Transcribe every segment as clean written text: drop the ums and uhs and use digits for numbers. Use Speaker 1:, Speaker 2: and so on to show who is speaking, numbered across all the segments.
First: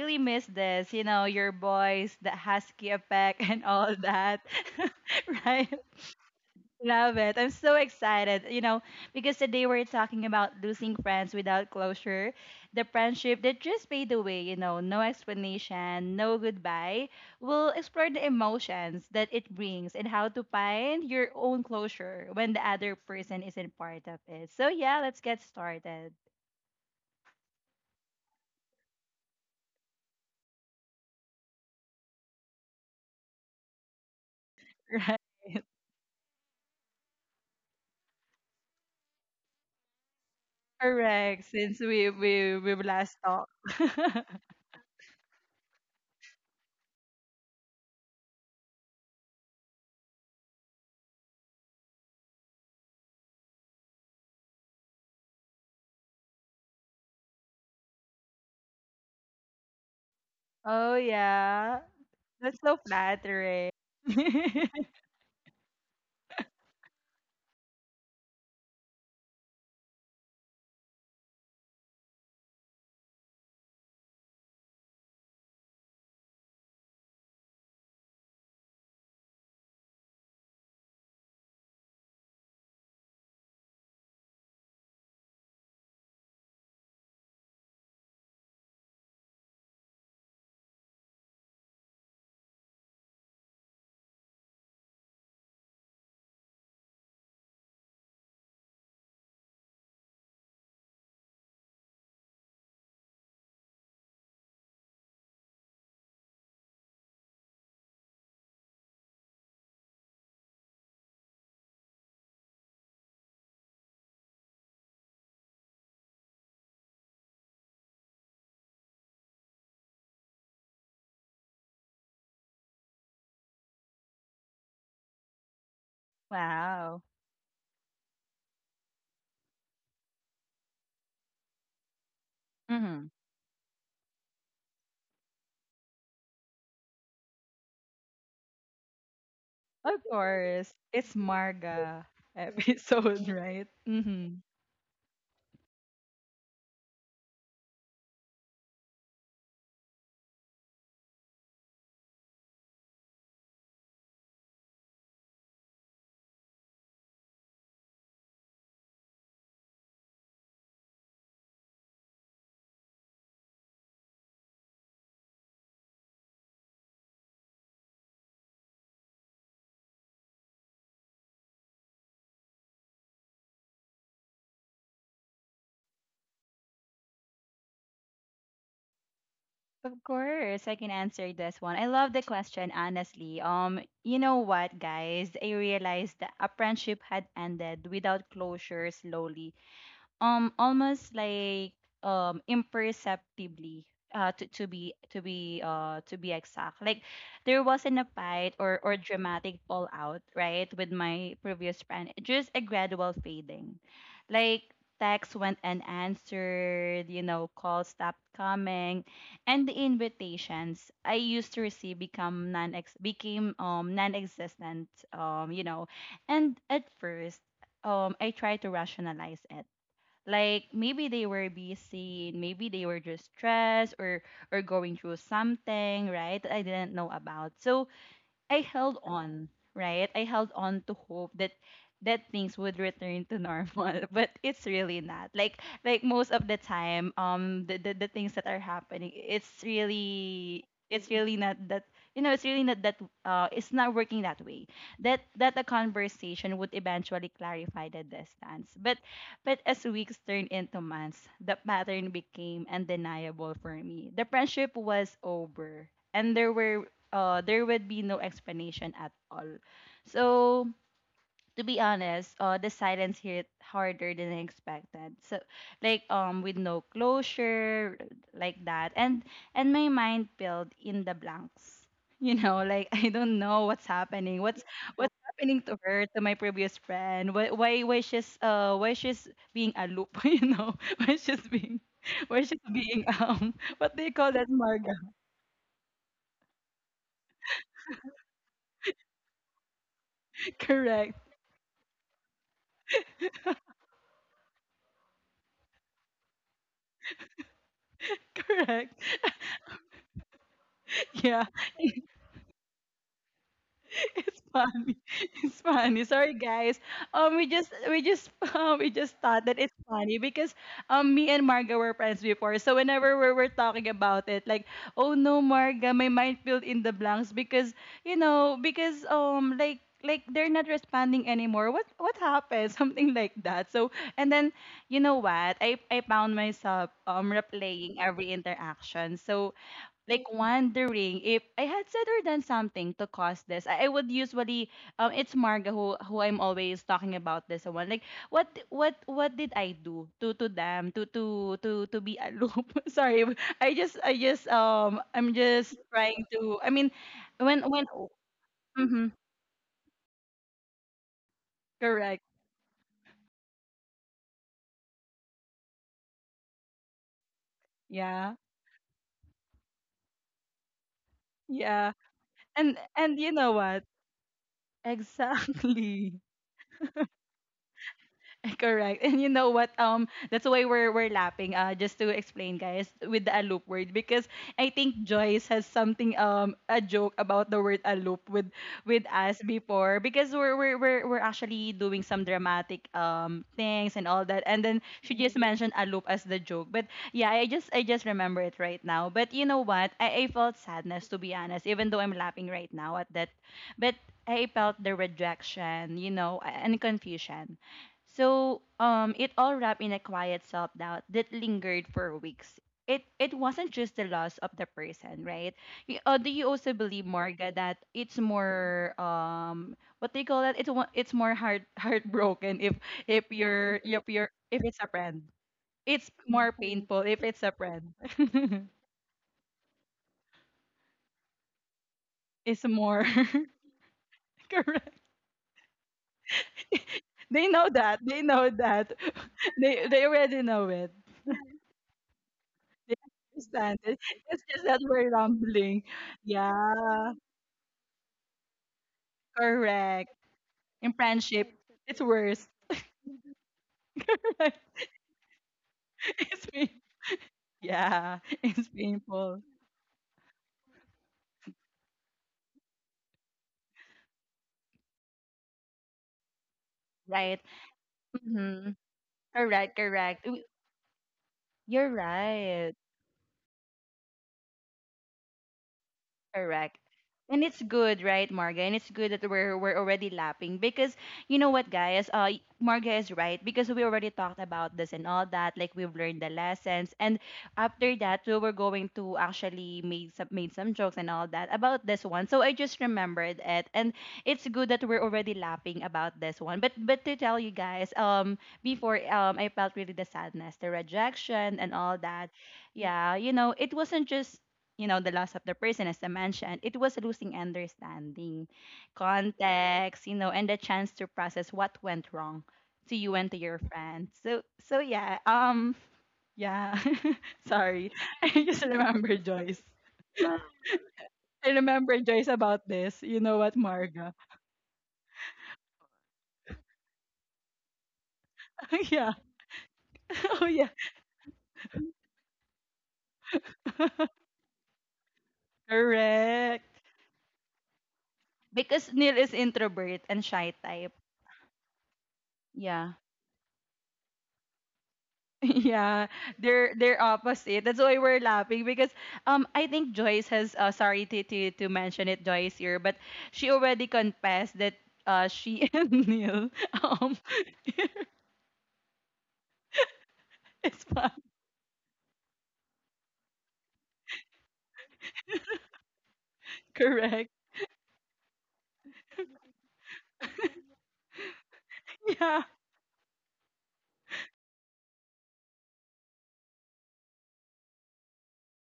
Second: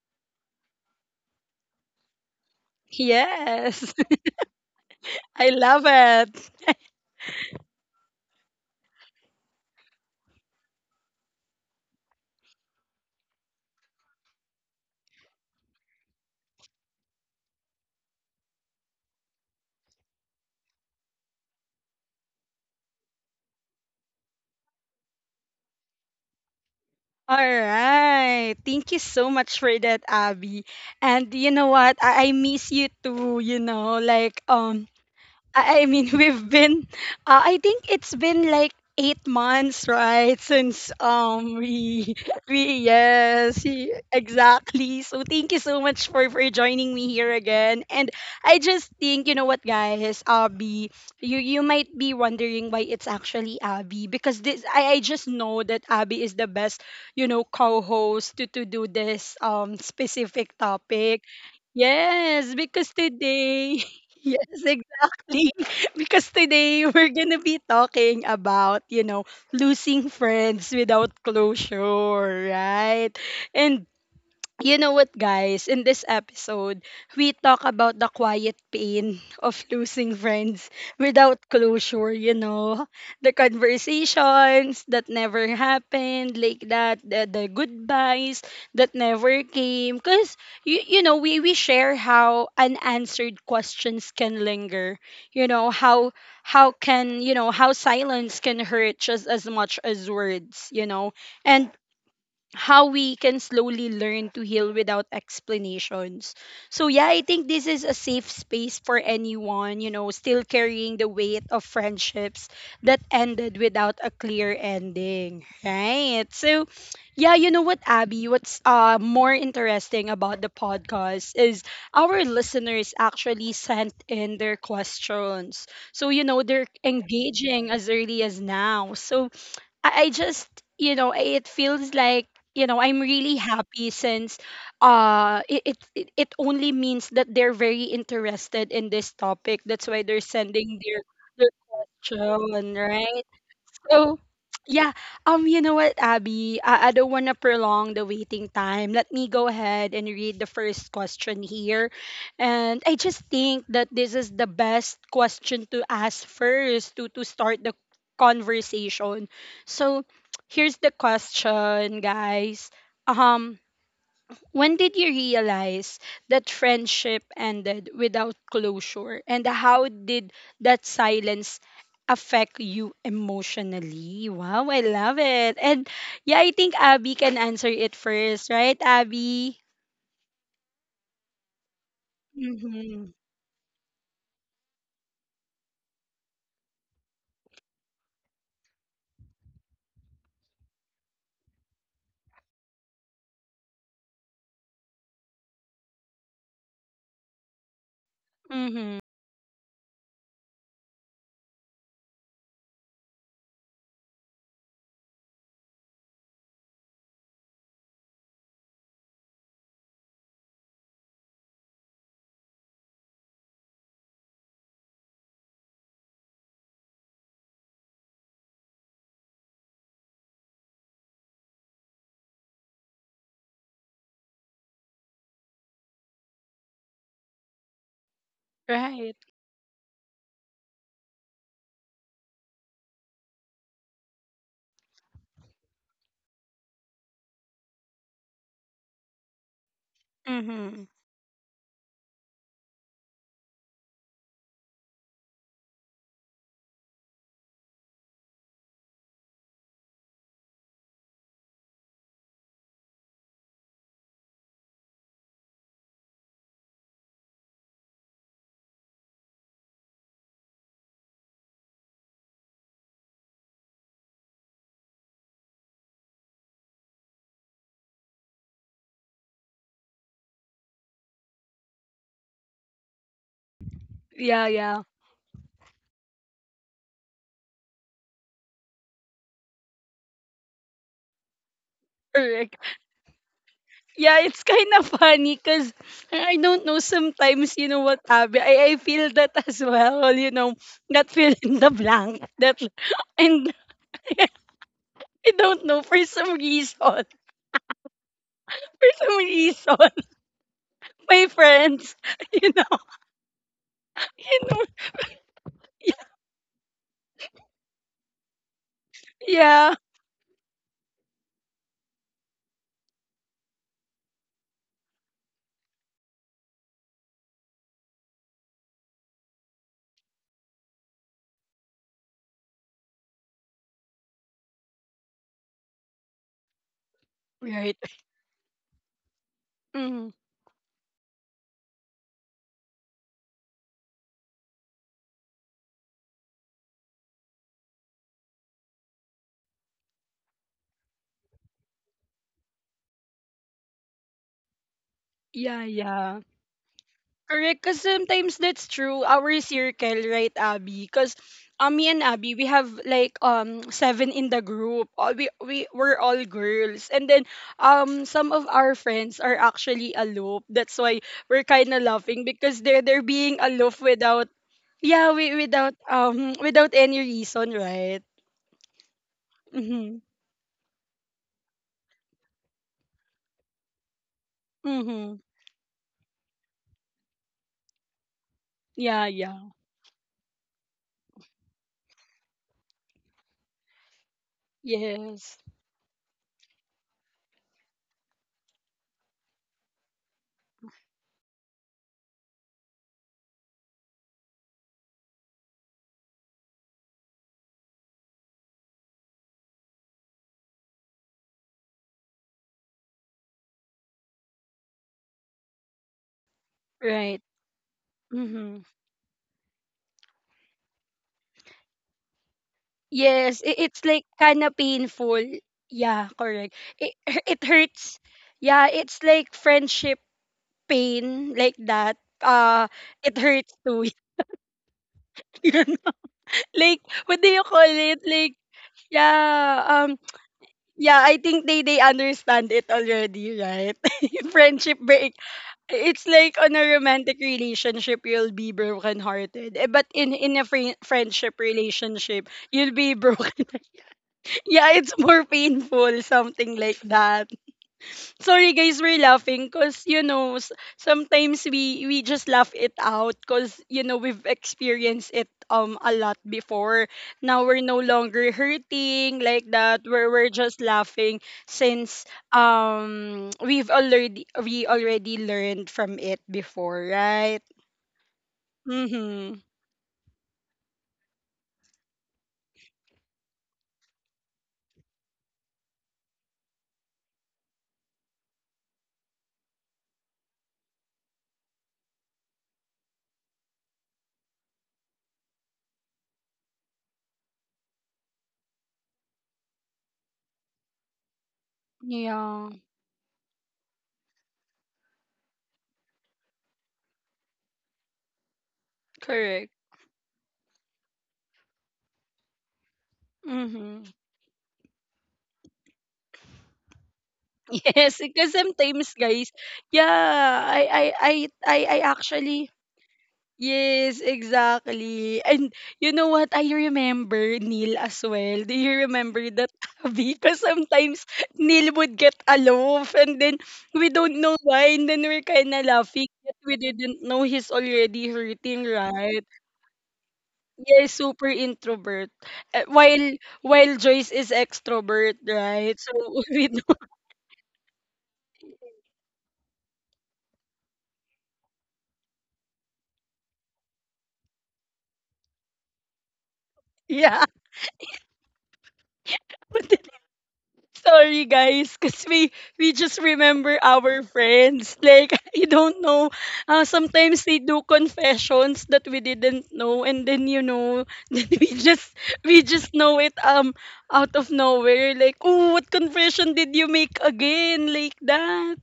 Speaker 1: really miss this. You know, your voice, the husky effect, and
Speaker 2: Yes,
Speaker 1: all that.
Speaker 2: I
Speaker 1: Right?
Speaker 2: love it.
Speaker 1: Love it. I'm so excited. Because today we're talking about losing friends without closure, the friendship that just fade away, no explanation, no goodbye. We'll explore the emotions that it brings and how to find your own closure when the other person isn't part of it. So yeah, let's get started.
Speaker 2: All right. Thank you so much for that, Abby. And you know what? I miss you too, you know, like um
Speaker 1: Right.
Speaker 2: I I mean, I think it's been like 8 months, right? Since
Speaker 1: Correct. Since we
Speaker 2: we
Speaker 1: we we
Speaker 2: we
Speaker 1: last talked.
Speaker 2: yes exactly. So thank you so much for joining me here again. And I just think you know what, guys, Abby, you might be wondering why it's actually Abby because this I just know that Abby is the best, you know, co-host to do this specific
Speaker 1: Oh
Speaker 2: topic.
Speaker 1: yeah.
Speaker 2: Yes,
Speaker 1: That's so
Speaker 2: because
Speaker 1: flattering.
Speaker 2: today. Yes, exactly. Because today we're going to be talking about, you know, losing friends without closure, right? And you know what, guys? In this episode, we talk about the quiet pain of losing friends without closure, you know? The conversations that never happened, like that, the goodbyes that never came. Because, you know, we share how unanswered questions can linger, you know, how can you know how silence can hurt just as much as words, you know, and how we can slowly learn to heal without explanations. So yeah, I think this is a safe space for anyone, you know, still carrying the weight of friendships that ended without a clear ending, right? So yeah, you know what, Abby, what's more interesting about the podcast is our listeners actually sent in their questions. So you know, they're
Speaker 1: Wow.
Speaker 2: engaging as early as now. So I just you know it feels like you know I'm
Speaker 1: Mhm.
Speaker 2: really happy since it only means that they're very interested in this topic. That's
Speaker 1: Of
Speaker 2: why they're
Speaker 1: course,
Speaker 2: sending
Speaker 1: it's
Speaker 2: their
Speaker 1: Marga
Speaker 2: question, right?
Speaker 1: episode, right?
Speaker 2: So,
Speaker 1: Mm-hmm.
Speaker 2: yeah, you know what, Abby? I don't want to prolong the waiting time. Let me go ahead and read the first question here. And I just think that this is the best question to ask first to start the conversation. So, here's the question, guys. Um. When did you realize that friendship ended without closure? And how did that silence affect you emotionally? Wow, I love it. And yeah, I think Abby can answer it first, right, Abby?
Speaker 1: Of course, I can answer this one. I love the question,
Speaker 2: Mm-hmm.
Speaker 1: honestly. You know what, guys? I realized that a friendship had ended without closure slowly, almost like, imperceptibly, to be exact. Like, there wasn't a fight or
Speaker 2: Mm-hmm.
Speaker 1: dramatic fallout, right? With my previous friend, just a gradual fading. Like, texts went unanswered, calls stopped coming, and the invitations I used to receive become non ex became non-existent. And at first, I tried to rationalize it. Like, maybe they were busy, maybe they were just stressed, or going through something, right? That I didn't know about. So I held
Speaker 2: Right.
Speaker 1: on, right? I held on to hope that things would return to normal, but it's really not. Like most of the time, the things that are happening, it's really,
Speaker 2: Mm-hmm.
Speaker 1: not that, you know it's really not that it's not working that way. That a conversation would eventually clarify the distance. But as weeks turned into months, the pattern became undeniable for me. The friendship was over, and there would be no explanation at all. So to be honest, the silence hit harder than I expected. So, with no closure like that. And my mind filled in the blanks. Like, I don't know what's
Speaker 2: Yeah,
Speaker 1: happening. What's
Speaker 2: yeah.
Speaker 1: what's happening to her, to my previous friend? Why she's being a loop? Why
Speaker 2: Correct.
Speaker 1: she's being What they
Speaker 2: Yeah,
Speaker 1: call
Speaker 2: it's
Speaker 1: that,
Speaker 2: kind of
Speaker 1: Marga?
Speaker 2: funny because I don't know. Sometimes, you know what, Abby, I feel that as well, you know, that
Speaker 1: Correct,
Speaker 2: fill in the blank. That and I don't know for some reason.
Speaker 1: correct.
Speaker 2: For some reason, my
Speaker 1: Yeah.
Speaker 2: friends, you know, you
Speaker 1: It's
Speaker 2: know,
Speaker 1: funny. It's
Speaker 2: y-
Speaker 1: funny. Sorry, guys. We just we just thought that
Speaker 2: yeah,
Speaker 1: it's funny because, me and Marga were friends before. So, whenever we were talking about it, like, oh no, Marga, my mind filled in the blanks because you know because like they're not responding anymore. What happened? Something like that. So, and then, you know what? I found myself,
Speaker 2: right.
Speaker 1: replaying every interaction. So,
Speaker 2: Mm,
Speaker 1: like, wondering if I had said or done something to cause this. I would usually, it's Marga who I'm always talking about this one. Like, what did I do to them to be a loop? Sorry, I'm
Speaker 2: yeah,
Speaker 1: just
Speaker 2: yeah.
Speaker 1: trying to. I mean,
Speaker 2: Correct,
Speaker 1: when
Speaker 2: because
Speaker 1: when
Speaker 2: sometimes that's true.
Speaker 1: mm-hmm.
Speaker 2: Our circle, right, Abby? Because me and
Speaker 1: Correct.
Speaker 2: Abby, we have like seven in the group. All we're all girls, and then
Speaker 1: Yeah,
Speaker 2: some of our friends are actually aloof. That's why we're kind of
Speaker 1: yeah.
Speaker 2: laughing because
Speaker 1: and
Speaker 2: they're
Speaker 1: and you
Speaker 2: being
Speaker 1: know what?
Speaker 2: aloof without yeah we, without
Speaker 1: Exactly.
Speaker 2: without any reason, right?
Speaker 1: Correct. And, you know what?
Speaker 2: Mhm.
Speaker 1: That's why we're lapping. Just to explain, guys, with the aloop word, because I think
Speaker 2: Mhm.
Speaker 1: Joyce has something, a joke about the word aloop with
Speaker 2: Yeah.
Speaker 1: us
Speaker 2: Yeah.
Speaker 1: before, because we're actually doing some dramatic, things and all that, and then she just,
Speaker 2: Yes.
Speaker 1: mhm, mentioned aloop as the joke. But yeah, I just remember it right now. But you know what? I felt sadness, to be honest, even though I'm laughing right now at that, but I felt the rejection, you know, and confusion. So, it all wrapped in a quiet self-doubt that lingered for weeks. It wasn't just the loss of the person, right? Do you also believe,
Speaker 2: Right.
Speaker 1: Morga, that it's
Speaker 2: Mm-hmm.
Speaker 1: more, what do you call that? It's more heart, heartbroken if if
Speaker 2: Yes, I
Speaker 1: you're
Speaker 2: it's
Speaker 1: if
Speaker 2: like
Speaker 1: you're
Speaker 2: kinda
Speaker 1: if it's a friend.
Speaker 2: painful.
Speaker 1: It's
Speaker 2: Yeah,
Speaker 1: more
Speaker 2: correct. It
Speaker 1: painful if
Speaker 2: it
Speaker 1: it's a friend.
Speaker 2: hurts. Yeah, it's like friendship pain like that.
Speaker 1: It's
Speaker 2: Uh,
Speaker 1: more.
Speaker 2: it hurts too.
Speaker 1: Correct.
Speaker 2: You don't know. like what do
Speaker 1: They
Speaker 2: you
Speaker 1: know
Speaker 2: call
Speaker 1: that.
Speaker 2: it?
Speaker 1: They
Speaker 2: Like
Speaker 1: know that.
Speaker 2: yeah,
Speaker 1: They already know it.
Speaker 2: yeah, I think they understand it
Speaker 1: They
Speaker 2: already,
Speaker 1: understand
Speaker 2: right?
Speaker 1: it. It's just that
Speaker 2: friendship
Speaker 1: we're
Speaker 2: break.
Speaker 1: rambling.
Speaker 2: It's like on a
Speaker 1: Yeah,
Speaker 2: romantic relationship you'll be broken hearted. But
Speaker 1: correct.
Speaker 2: in a
Speaker 1: In
Speaker 2: friendship
Speaker 1: friendship, it's
Speaker 2: relationship,
Speaker 1: worse.
Speaker 2: you'll be broken.
Speaker 1: Right?
Speaker 2: Yeah, it's more painful,
Speaker 1: It's
Speaker 2: something
Speaker 1: pain.
Speaker 2: like that.
Speaker 1: Yeah,
Speaker 2: Sorry
Speaker 1: it's
Speaker 2: guys, we're
Speaker 1: painful.
Speaker 2: laughing because you know sometimes we just laugh it out because you know we've experienced it a lot before.
Speaker 1: Right.
Speaker 2: Now we're no longer
Speaker 1: Mm-hmm.
Speaker 2: hurting like
Speaker 1: Correct,
Speaker 2: that.
Speaker 1: correct.
Speaker 2: We're
Speaker 1: W-
Speaker 2: just laughing
Speaker 1: You're
Speaker 2: since
Speaker 1: right.
Speaker 2: we already learned from it
Speaker 1: Correct.
Speaker 2: before, right?
Speaker 1: And it's good, right, Marga? And it's good that
Speaker 2: Mhm.
Speaker 1: we're already lapping, because, you know what, guys? Marga is right, because we already talked about this and all that. Like, we've learned the lessons, and after that, we were going to actually made some jokes and all that about this one. So I just remembered it, and it's good that we're already laughing about this one. But to tell you guys, before, I felt really the sadness, the rejection, and all that.
Speaker 2: Yeah,
Speaker 1: Yeah. You know, it wasn't just, the loss of the person. As I mentioned, it was losing understanding,
Speaker 2: correct.
Speaker 1: context, and the chance to process what went wrong to you and to your
Speaker 2: Mhm.
Speaker 1: friends. So, yeah, yeah, sorry,
Speaker 2: Yes,
Speaker 1: I
Speaker 2: because
Speaker 1: just
Speaker 2: sometimes
Speaker 1: remember
Speaker 2: guys,
Speaker 1: Joyce.
Speaker 2: yeah, I I I
Speaker 1: I
Speaker 2: I
Speaker 1: remember Joyce
Speaker 2: actually
Speaker 1: about this. You know what,
Speaker 2: yes,
Speaker 1: Marga?
Speaker 2: exactly. And you know what? I remember Neil as well. Do you
Speaker 1: Yeah.
Speaker 2: remember that Abby? Because
Speaker 1: Oh yeah.
Speaker 2: sometimes Neil would get aloof and then we don't know why and then we're kind of laughing that we
Speaker 1: Correct.
Speaker 2: didn't know he's already hurting,
Speaker 1: Because Neil
Speaker 2: right?
Speaker 1: is introvert and shy
Speaker 2: Yes,
Speaker 1: type.
Speaker 2: super introvert. Uh,
Speaker 1: Yeah.
Speaker 2: while while Joyce is extrovert, right? So
Speaker 1: Yeah,
Speaker 2: we
Speaker 1: they're
Speaker 2: don't,
Speaker 1: they're opposite. That's why we're laughing, because, I think Joyce has, sorry to mention it, Joyce, here, but she already confessed that, she and Neil, um
Speaker 2: yeah.
Speaker 1: it's fun.
Speaker 2: Sorry guys, because we just remember our friends. Like I don't know. Sometimes
Speaker 1: Correct.
Speaker 2: they do confessions that we didn't know, and then you know, then we
Speaker 1: Yeah.
Speaker 2: just know it out of nowhere. Like oh, what confession did you make again? Like that,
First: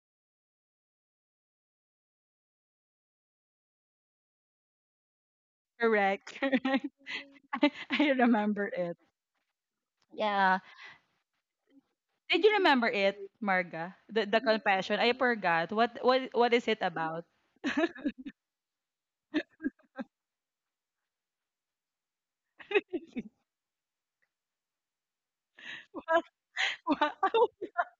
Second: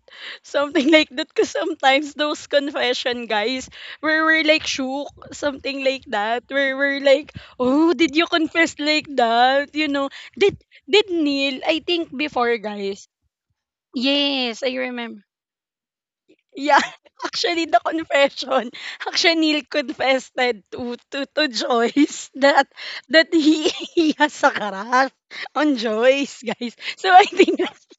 Speaker 2: something like that. Because sometimes those confession guys, where we're like shook, something like
Speaker 1: Correct.
Speaker 2: that. Where
Speaker 1: Correct.
Speaker 2: we're like,
Speaker 1: I,
Speaker 2: oh,
Speaker 1: I
Speaker 2: did you
Speaker 1: remember
Speaker 2: confess
Speaker 1: it.
Speaker 2: like that? You know, did
Speaker 1: Yeah.
Speaker 2: did Neil? I think
Speaker 1: Did you
Speaker 2: before,
Speaker 1: remember
Speaker 2: guys.
Speaker 1: it, Marga? The
Speaker 2: Yes, I
Speaker 1: confession. I
Speaker 2: remember.
Speaker 1: forgot. What is it
Speaker 2: Yeah,
Speaker 1: about?
Speaker 2: actually the confession. Actually, Neil confessed that to Joyce that he has a crush on Joyce, guys.
Speaker 1: What
Speaker 2: So I
Speaker 1: what?
Speaker 2: think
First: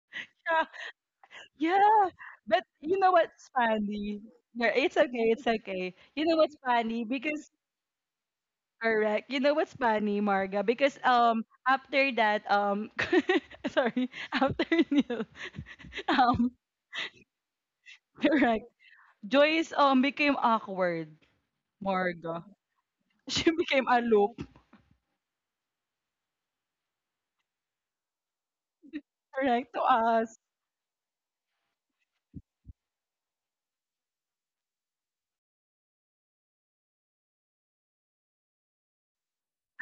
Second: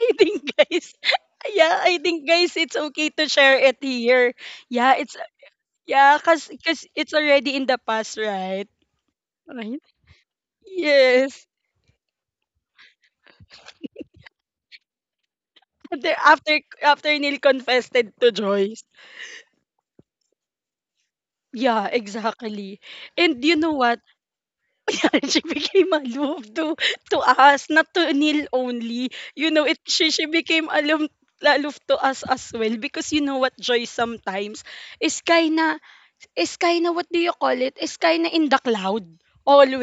Speaker 2: I think guys, yeah, I
Speaker 1: Yeah,
Speaker 2: think guys,
Speaker 1: but
Speaker 2: it's
Speaker 1: you
Speaker 2: okay
Speaker 1: know
Speaker 2: to
Speaker 1: what's
Speaker 2: share it
Speaker 1: funny?
Speaker 2: here.
Speaker 1: No,
Speaker 2: Yeah,
Speaker 1: it's
Speaker 2: it's
Speaker 1: okay, it's okay.
Speaker 2: yeah,
Speaker 1: You know
Speaker 2: cause
Speaker 1: what's
Speaker 2: cause
Speaker 1: funny?
Speaker 2: it's
Speaker 1: Because,
Speaker 2: already in the past, right?
Speaker 1: correct. You know what's
Speaker 2: Right.
Speaker 1: funny, Marga? Because,
Speaker 2: Yes.
Speaker 1: after that, sorry, after Neil,
Speaker 2: After
Speaker 1: um
Speaker 2: after after Neil confessed it to
Speaker 1: correct.
Speaker 2: Joyce.
Speaker 1: Joyce, became awkward,
Speaker 2: Yeah,
Speaker 1: Marga.
Speaker 2: exactly. And
Speaker 1: She
Speaker 2: you know
Speaker 1: became
Speaker 2: what?
Speaker 1: aloof,
Speaker 2: Yeah, she became aloof to us, not to Neil only. You know,
Speaker 1: correct,
Speaker 2: it
Speaker 1: to
Speaker 2: she
Speaker 1: us.
Speaker 2: became aloof aloof to us as well because you know what joy sometimes is kinda is kinda what do you call it? Is kinda in the cloud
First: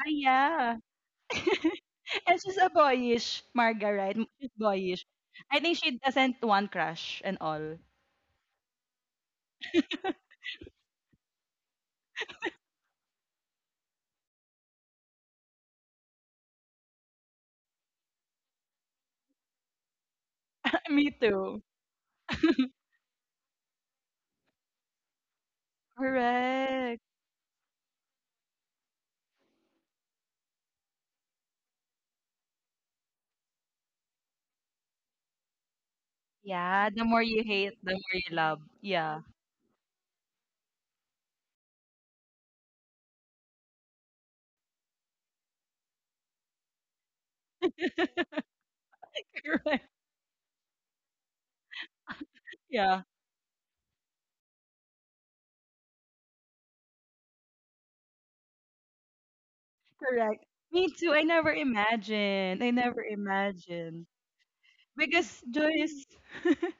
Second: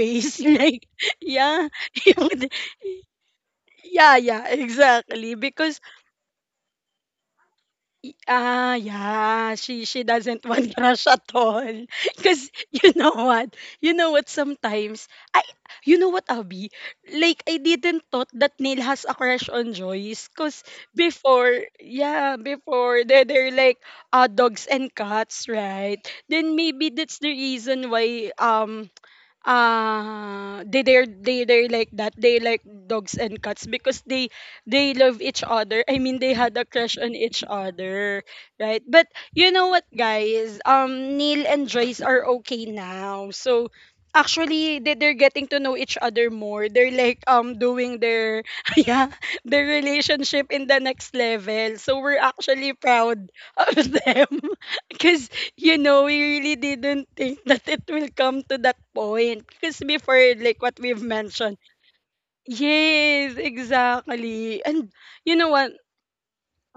Speaker 1: Ah, yeah.
Speaker 2: like yeah
Speaker 1: And
Speaker 2: Yung-
Speaker 1: she's a boyish, Marga,
Speaker 2: yeah
Speaker 1: right?
Speaker 2: yeah
Speaker 1: She's boyish.
Speaker 2: exactly
Speaker 1: I think
Speaker 2: because
Speaker 1: she doesn't want crush and all.
Speaker 2: Yeah. She doesn't want crush at all. Cause you know what? You know what? Sometimes I, you know what, Abby? Like I didn't thought that Neil has a crush on Joyce. Cause
Speaker 1: Me too.
Speaker 2: before, yeah, before they're like dogs and cats, right? Then maybe
Speaker 1: Correct.
Speaker 2: that's the reason why they're like that they like dogs and cats because they love each other, I mean they had a
Speaker 1: Yeah, the
Speaker 2: crush
Speaker 1: more
Speaker 2: on
Speaker 1: you
Speaker 2: each
Speaker 1: hate, the more
Speaker 2: other,
Speaker 1: you love.
Speaker 2: right? But
Speaker 1: Yeah.
Speaker 2: you know what guys, Neil and Joyce are okay now. So actually they're getting to know each other more. They're like doing their yeah their
Speaker 1: Correct.
Speaker 2: relationship in the next level, so we're actually
Speaker 1: Yeah,
Speaker 2: proud of them because, you know, we really didn't think that it will come to that point. Because before,
Speaker 1: correct.
Speaker 2: like what
Speaker 1: Me
Speaker 2: we've
Speaker 1: too. I never
Speaker 2: mentioned,
Speaker 1: imagined. I never
Speaker 2: yes,
Speaker 1: imagined.
Speaker 2: exactly. And you
Speaker 1: Because
Speaker 2: know what?
Speaker 1: Joyce,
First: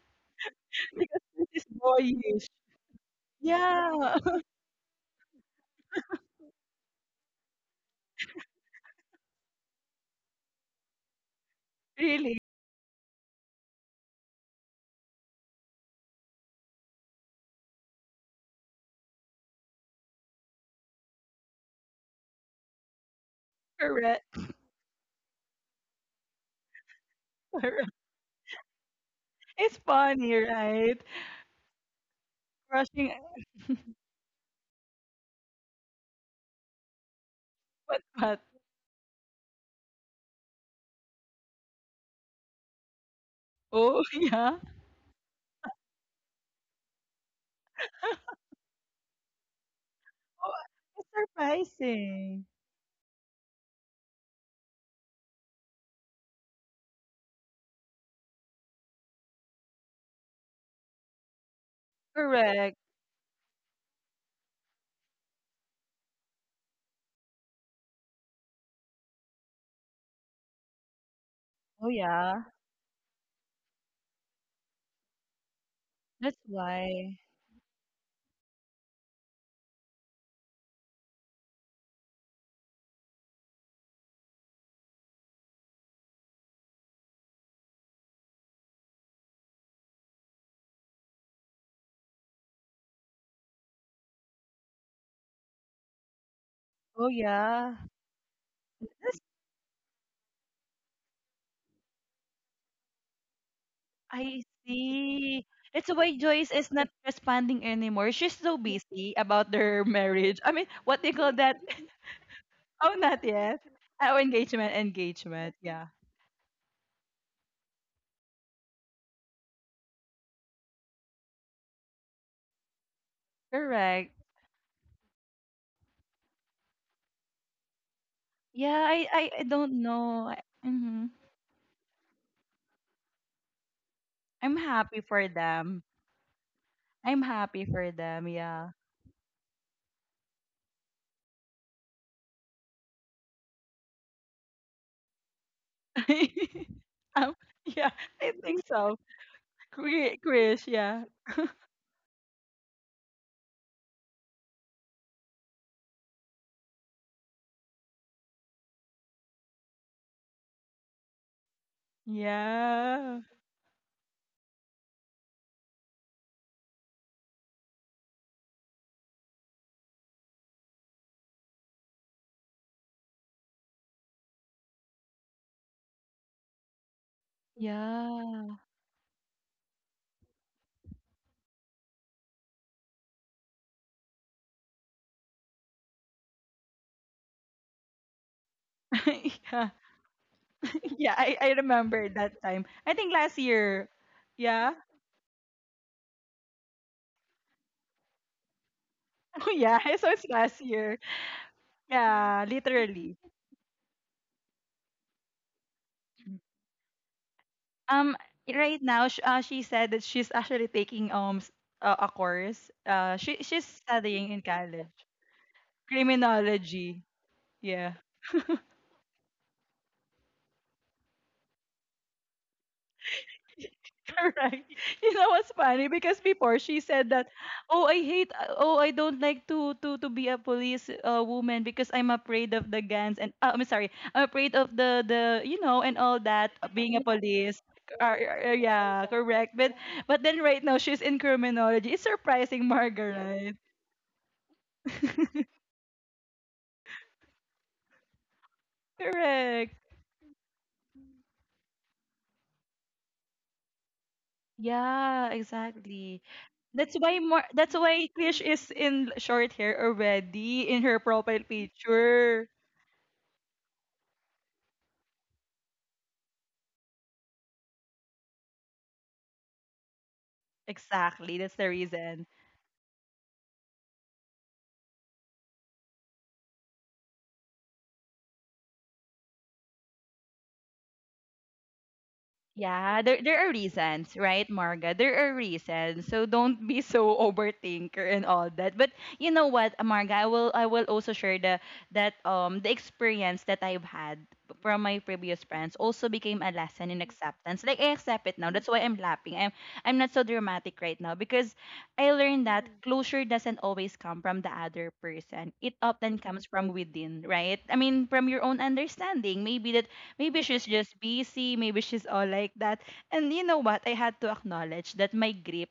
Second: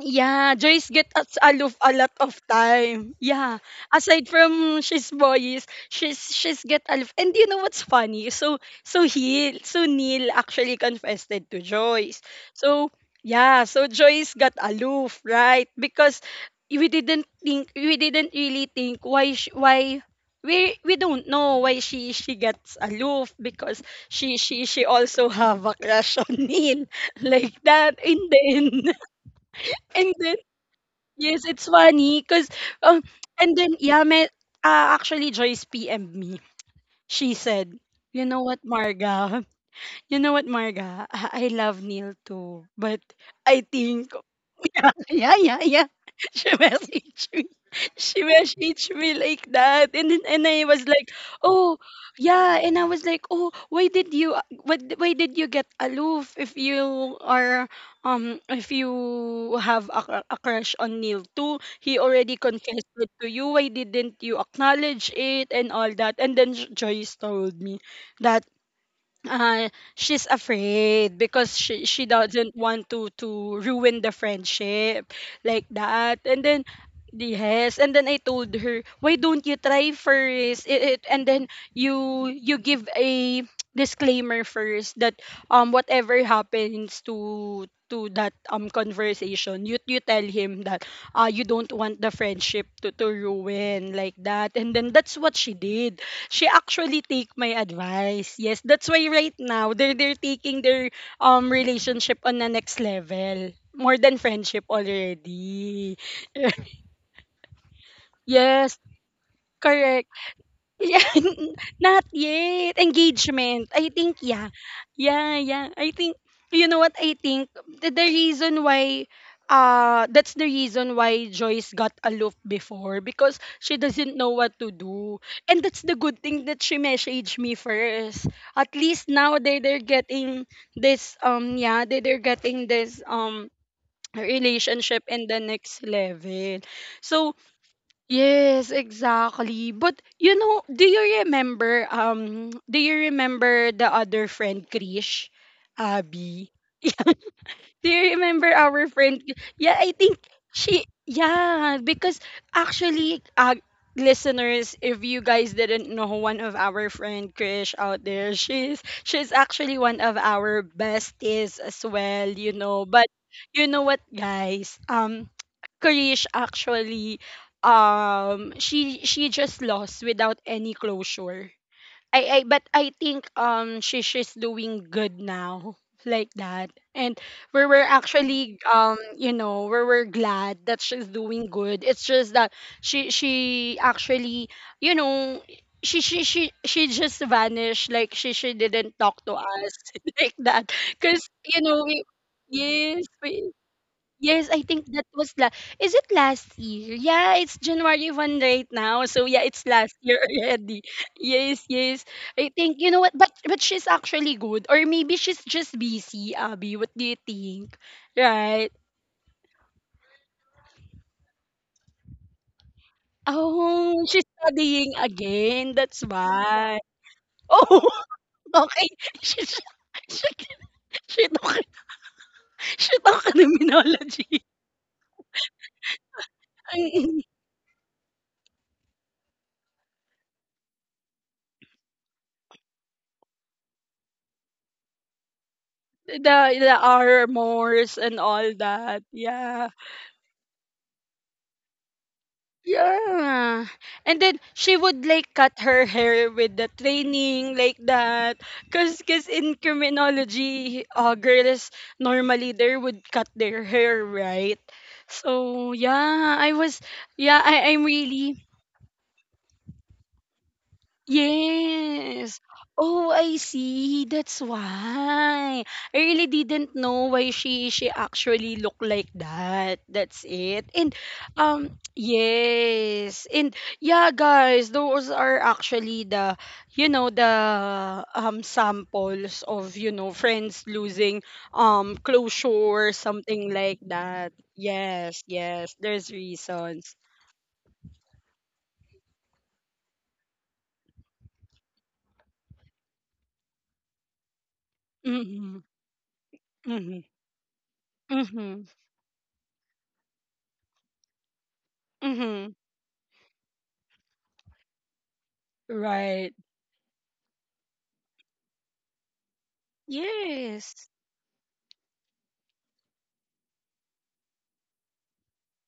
Speaker 2: Yeah, Joyce get
Speaker 1: because
Speaker 2: us
Speaker 1: Joyce is
Speaker 2: aloof a lot of
Speaker 1: boyish.
Speaker 2: time. Yeah.
Speaker 1: Yeah,
Speaker 2: Aside from she's boyish, she's get aloof. And you know what's funny? So so he so Neil actually confessed it to Joyce.
Speaker 1: really.
Speaker 2: So yeah, so Joyce got aloof, right? Because we didn't really think why we don't know why she gets aloof because
Speaker 1: Correct.
Speaker 2: she also have a crush on Neil like
Speaker 1: Correct.
Speaker 2: that and then
Speaker 1: It's
Speaker 2: and
Speaker 1: funny,
Speaker 2: then
Speaker 1: right?
Speaker 2: yes, it's funny because um
Speaker 1: Crushing,
Speaker 2: and then yeah, may, actually Joyce PM'd me. She said,
Speaker 1: what
Speaker 2: "You
Speaker 1: what?
Speaker 2: know what, Marga? You know what, Marga? I love Neil too, but I
Speaker 1: Oh,
Speaker 2: think
Speaker 1: yeah.
Speaker 2: yeah, yeah, yeah. She messaged me. She messaged me like that. And then, and
Speaker 1: Oh,
Speaker 2: I was
Speaker 1: it's
Speaker 2: like, oh,
Speaker 1: surprising.
Speaker 2: yeah. And I was like, oh, why did you, what, why did you get aloof if you are, if you have a, a crush on Neil too? He already
Speaker 1: Correct.
Speaker 2: confessed it to you. Why didn't you acknowledge it and all that? And then Joyce told me that uh, she's afraid because
Speaker 1: Oh
Speaker 2: she
Speaker 1: yeah.
Speaker 2: doesn't want to ruin the friendship like that.
Speaker 1: That's
Speaker 2: And then
Speaker 1: why.
Speaker 2: yes, and then I told her, why don't you try first it, and then you give a disclaimer first that whatever happens to that conversation, you tell him that you don't want the friendship to ruin like that, and then that's what she did. She actually
Speaker 1: Oh
Speaker 2: take my
Speaker 1: yeah.
Speaker 2: advice. Yes, that's why right now they're taking their relationship on the next level. More than
Speaker 1: I
Speaker 2: friendship
Speaker 1: see. That's
Speaker 2: already.
Speaker 1: why Joyce is not responding anymore. She's so
Speaker 2: Yes,
Speaker 1: busy about their
Speaker 2: correct.
Speaker 1: marriage. I mean, what
Speaker 2: Yeah,
Speaker 1: do you call that?
Speaker 2: not yet.
Speaker 1: Oh, not yet.
Speaker 2: Engagement. I think
Speaker 1: Oh,
Speaker 2: yeah.
Speaker 1: engagement,
Speaker 2: Yeah,
Speaker 1: engagement.
Speaker 2: yeah.
Speaker 1: Yeah,
Speaker 2: I think you know what I think the reason why that's the reason why Joyce got aloof before because she
Speaker 1: correct.
Speaker 2: doesn't know what to do. And that's the good thing that she messaged me first. At
Speaker 1: Yeah, I,
Speaker 2: least
Speaker 1: I,
Speaker 2: now
Speaker 1: I
Speaker 2: they're
Speaker 1: don't know.
Speaker 2: getting
Speaker 1: Mm-hmm.
Speaker 2: this yeah, they they're getting this
Speaker 1: I'm happy
Speaker 2: relationship in
Speaker 1: for
Speaker 2: the next
Speaker 1: them.
Speaker 2: level.
Speaker 1: I'm
Speaker 2: So
Speaker 1: happy for them.
Speaker 2: yes,
Speaker 1: Yeah.
Speaker 2: exactly. But you know, do you remember the other friend Krish? Abby.
Speaker 1: um,
Speaker 2: Do
Speaker 1: yeah,
Speaker 2: you
Speaker 1: I
Speaker 2: remember
Speaker 1: think
Speaker 2: our
Speaker 1: so.
Speaker 2: friend? Yeah, I think
Speaker 1: Chris,
Speaker 2: she
Speaker 1: yeah.
Speaker 2: yeah, because actually listeners, if you guys didn't know one of our friend Krish out there, she's actually one of our besties as well, you know. But
Speaker 1: Yeah.
Speaker 2: you know what, guys? Krish actually she just lost without any closure. I but I think she's doing good now, like that. And we were
Speaker 1: Yeah.
Speaker 2: actually you know, we were glad that she's doing good. It's just that she actually, you know, she just vanished, like she didn't talk to
Speaker 1: Yeah.
Speaker 2: us, like that.
Speaker 1: Yeah,
Speaker 2: Cuz
Speaker 1: I
Speaker 2: you know,
Speaker 1: remember that time. I
Speaker 2: yes,
Speaker 1: think last
Speaker 2: we
Speaker 1: year.
Speaker 2: Yes, I
Speaker 1: Yeah.
Speaker 2: think that was la is it last year? Yeah, it's January 1st right now. So yeah,
Speaker 1: Oh
Speaker 2: it's
Speaker 1: yeah,
Speaker 2: last
Speaker 1: so
Speaker 2: year
Speaker 1: it's last
Speaker 2: already.
Speaker 1: year.
Speaker 2: Yes, yes.
Speaker 1: Yeah,
Speaker 2: I think you know what,
Speaker 1: literally.
Speaker 2: but she's actually good. Or maybe she's just busy, Abby. What do you think?
Speaker 1: Um
Speaker 2: Right.
Speaker 1: right now, she said that she's actually taking, a course. She's
Speaker 2: Oh, she's
Speaker 1: studying in college.
Speaker 2: studying again. That's why.
Speaker 1: Criminology.
Speaker 2: Oh,
Speaker 1: Yeah.
Speaker 2: okay. She she she, she took she took
Speaker 1: Correct.
Speaker 2: criminology.
Speaker 1: You know what's funny? Because before she said that, oh, I hate, oh, I don't like to be a police, woman, because I'm afraid of the guns, and, I'm sorry, I'm afraid of the and all that,
Speaker 2: The
Speaker 1: being a police.
Speaker 2: armors
Speaker 1: Uh,
Speaker 2: and all
Speaker 1: yeah,
Speaker 2: that.
Speaker 1: correct. But
Speaker 2: Yeah.
Speaker 1: but then right now she's in criminology. It's surprising, Margaret.
Speaker 2: Yeah. And then she would like cut her hair with the training, like that. Cause in
Speaker 1: Correct.
Speaker 2: criminology, girls normally they would cut their hair, right?
Speaker 1: Yeah,
Speaker 2: So
Speaker 1: exactly.
Speaker 2: yeah, I was
Speaker 1: That's why more.
Speaker 2: yeah,
Speaker 1: That's
Speaker 2: I, I'm
Speaker 1: why Krish
Speaker 2: really
Speaker 1: is in short hair already in her profile picture.
Speaker 2: yes. Oh, I see. That's why. I really didn't know why she actually looked like that. That's it. And
Speaker 1: Exactly. That's the reason.
Speaker 2: yes. And yeah, guys, those are actually the you know the samples of, you know, friends losing closure or
Speaker 1: Yeah, there are
Speaker 2: something like
Speaker 1: reasons,
Speaker 2: that.
Speaker 1: right, Marga? There
Speaker 2: Yes,
Speaker 1: are
Speaker 2: yes.
Speaker 1: reasons.
Speaker 2: There's
Speaker 1: So don't be
Speaker 2: reasons.
Speaker 1: so overthinker and all that. But you know what, Marga, I will also share the, that the experience that I've had from my previous
Speaker 2: Mhm.
Speaker 1: friends also became a lesson in
Speaker 2: Mhm.
Speaker 1: acceptance. Like, I accept it now.
Speaker 2: Mhm.
Speaker 1: That's why I'm laughing. I'm not so dramatic right now, because I learned
Speaker 2: Mhm.
Speaker 1: that closure doesn't always come from the other person. It often
Speaker 2: Right.
Speaker 1: comes from within, right? I mean, from your own understanding. Maybe she's
Speaker 2: Yes.
Speaker 1: just busy, maybe she's all like that. And you know what? I had to acknowledge that my grip,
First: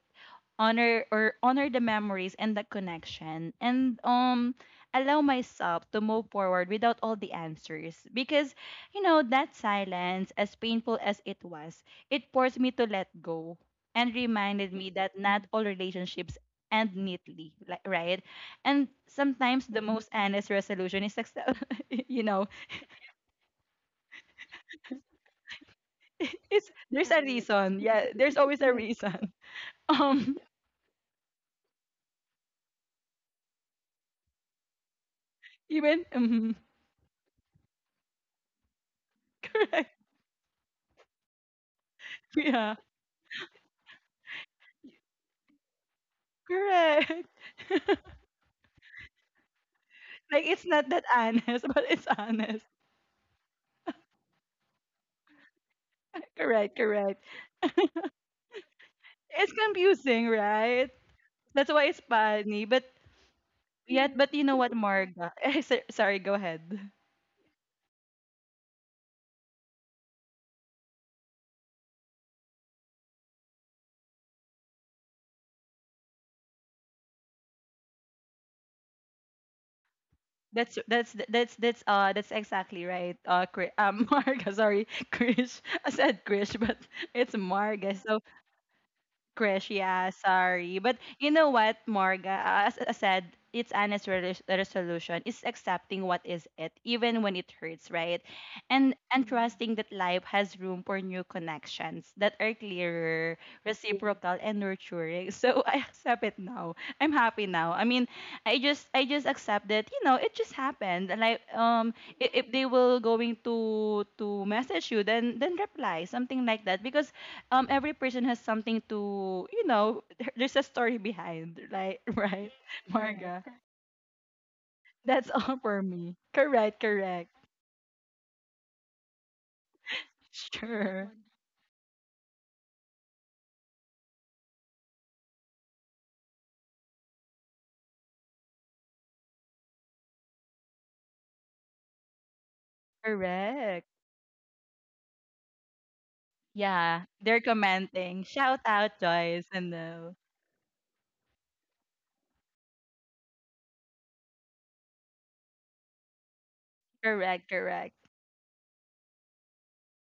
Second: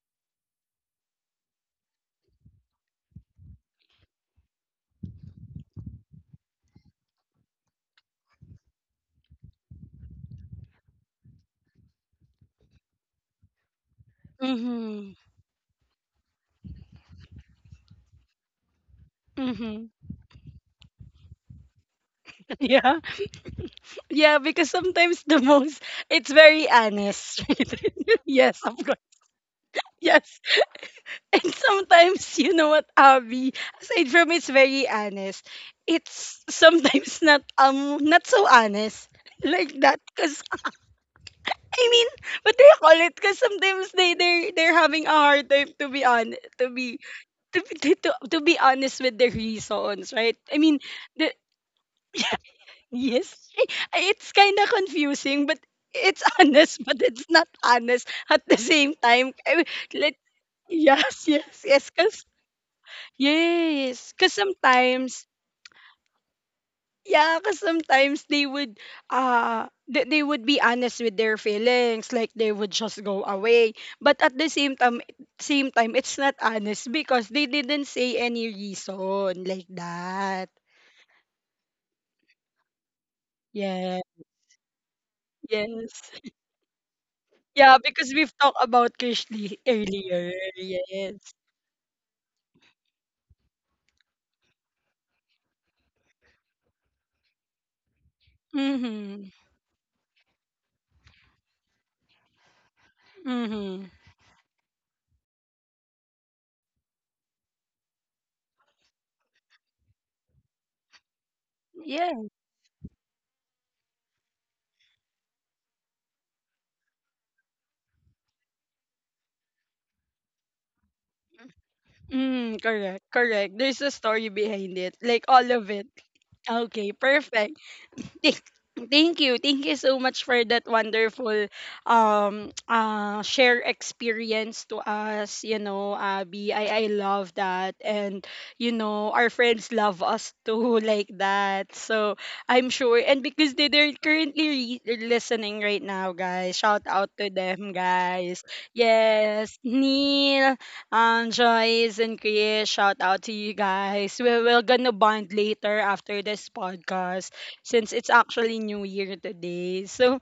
Speaker 1: honor or honor the memories and the connection, and, allow myself to move forward without all the answers, because you know that silence, as painful as it was, it forced me to let go, and reminded me
Speaker 2: Mm-hmm.
Speaker 1: that not all relationships end neatly, like, right? And sometimes
Speaker 2: Mm-hmm.
Speaker 1: the most honest resolution is success. you know
Speaker 2: Yeah. Yeah, because sometimes the most it's very
Speaker 1: it's there's a
Speaker 2: honest.
Speaker 1: reason. Yeah, there's
Speaker 2: Yes,
Speaker 1: always
Speaker 2: of
Speaker 1: a
Speaker 2: course.
Speaker 1: reason.
Speaker 2: Yes.
Speaker 1: Um,
Speaker 2: And sometimes you know what, Abby, aside from it's very honest,
Speaker 1: even,
Speaker 2: it's
Speaker 1: mm,
Speaker 2: sometimes not not so honest. Like
Speaker 1: correct.
Speaker 2: that, because I mean, what do you
Speaker 1: Yeah,
Speaker 2: call it? Because sometimes they're having a hard time to be on to be
Speaker 1: correct.
Speaker 2: to, be- to be honest with their reasons, right?
Speaker 1: Like
Speaker 2: I
Speaker 1: it's
Speaker 2: mean,
Speaker 1: not that
Speaker 2: the
Speaker 1: honest, but it's honest.
Speaker 2: yes. It's kind of confusing, but it's
Speaker 1: Correct,
Speaker 2: honest, but
Speaker 1: correct.
Speaker 2: it's not honest at the same time.
Speaker 1: It's
Speaker 2: I mean, let,
Speaker 1: confusing, right?
Speaker 2: yes, yes,
Speaker 1: That's
Speaker 2: yes.
Speaker 1: why it's
Speaker 2: Cause,
Speaker 1: funny. But
Speaker 2: yes.
Speaker 1: yet,
Speaker 2: Because
Speaker 1: but you know what,
Speaker 2: sometimes,
Speaker 1: Marga? Sorry, go ahead.
Speaker 2: yeah, because sometimes they would, they would be honest with their feelings. Like, they would just go away. But at the same time, it's not honest because they didn't say any reason like that.
Speaker 1: That's exactly right. Chris,
Speaker 2: Yeah.
Speaker 1: Marga. Sorry, Krish. I
Speaker 2: Yes.
Speaker 1: said Krish, but it's
Speaker 2: Yeah,
Speaker 1: Marga.
Speaker 2: because
Speaker 1: So
Speaker 2: we've talked about Krishli
Speaker 1: Krish, yeah,
Speaker 2: earlier.
Speaker 1: sorry. But
Speaker 2: Yes.
Speaker 1: you know what, Morga? As I said, it's honest resolution. It's accepting what is it, even when it hurts, right? And
Speaker 2: Mhm.
Speaker 1: and trusting that life has room for new connections that are clearer,
Speaker 2: Mhm.
Speaker 1: reciprocal, and nurturing. So I accept it now. I'm happy now. I mean, I just accept that. You know, it just happened. Like
Speaker 2: Yeah.
Speaker 1: if they will going to message you, then reply something like that because every person has something to there's a story behind, right? Right,
Speaker 2: Mm, correct.
Speaker 1: Marga,
Speaker 2: Correct. There's a story behind it. Like
Speaker 1: that's
Speaker 2: all
Speaker 1: all
Speaker 2: of
Speaker 1: for
Speaker 2: it.
Speaker 1: me. Correct,
Speaker 2: Okay,
Speaker 1: correct.
Speaker 2: perfect. Thank thank you. Thank you so much for that
Speaker 1: Sure.
Speaker 2: wonderful share experience to us, you know, Abby. I love that and you know, our friends love us too, like that. So, I'm sure and because they,
Speaker 1: Correct.
Speaker 2: they're currently listening right now, guys. Shout
Speaker 1: Yeah,
Speaker 2: out to
Speaker 1: they're
Speaker 2: them,
Speaker 1: commenting,
Speaker 2: guys.
Speaker 1: shout out Joyce.
Speaker 2: Yes,
Speaker 1: And no.
Speaker 2: Neil, Joyce and Chris, shout out to you guys. We're gonna bond later after this podcast
Speaker 1: Correct,
Speaker 2: since
Speaker 1: correct.
Speaker 2: it's actually New Year today. So,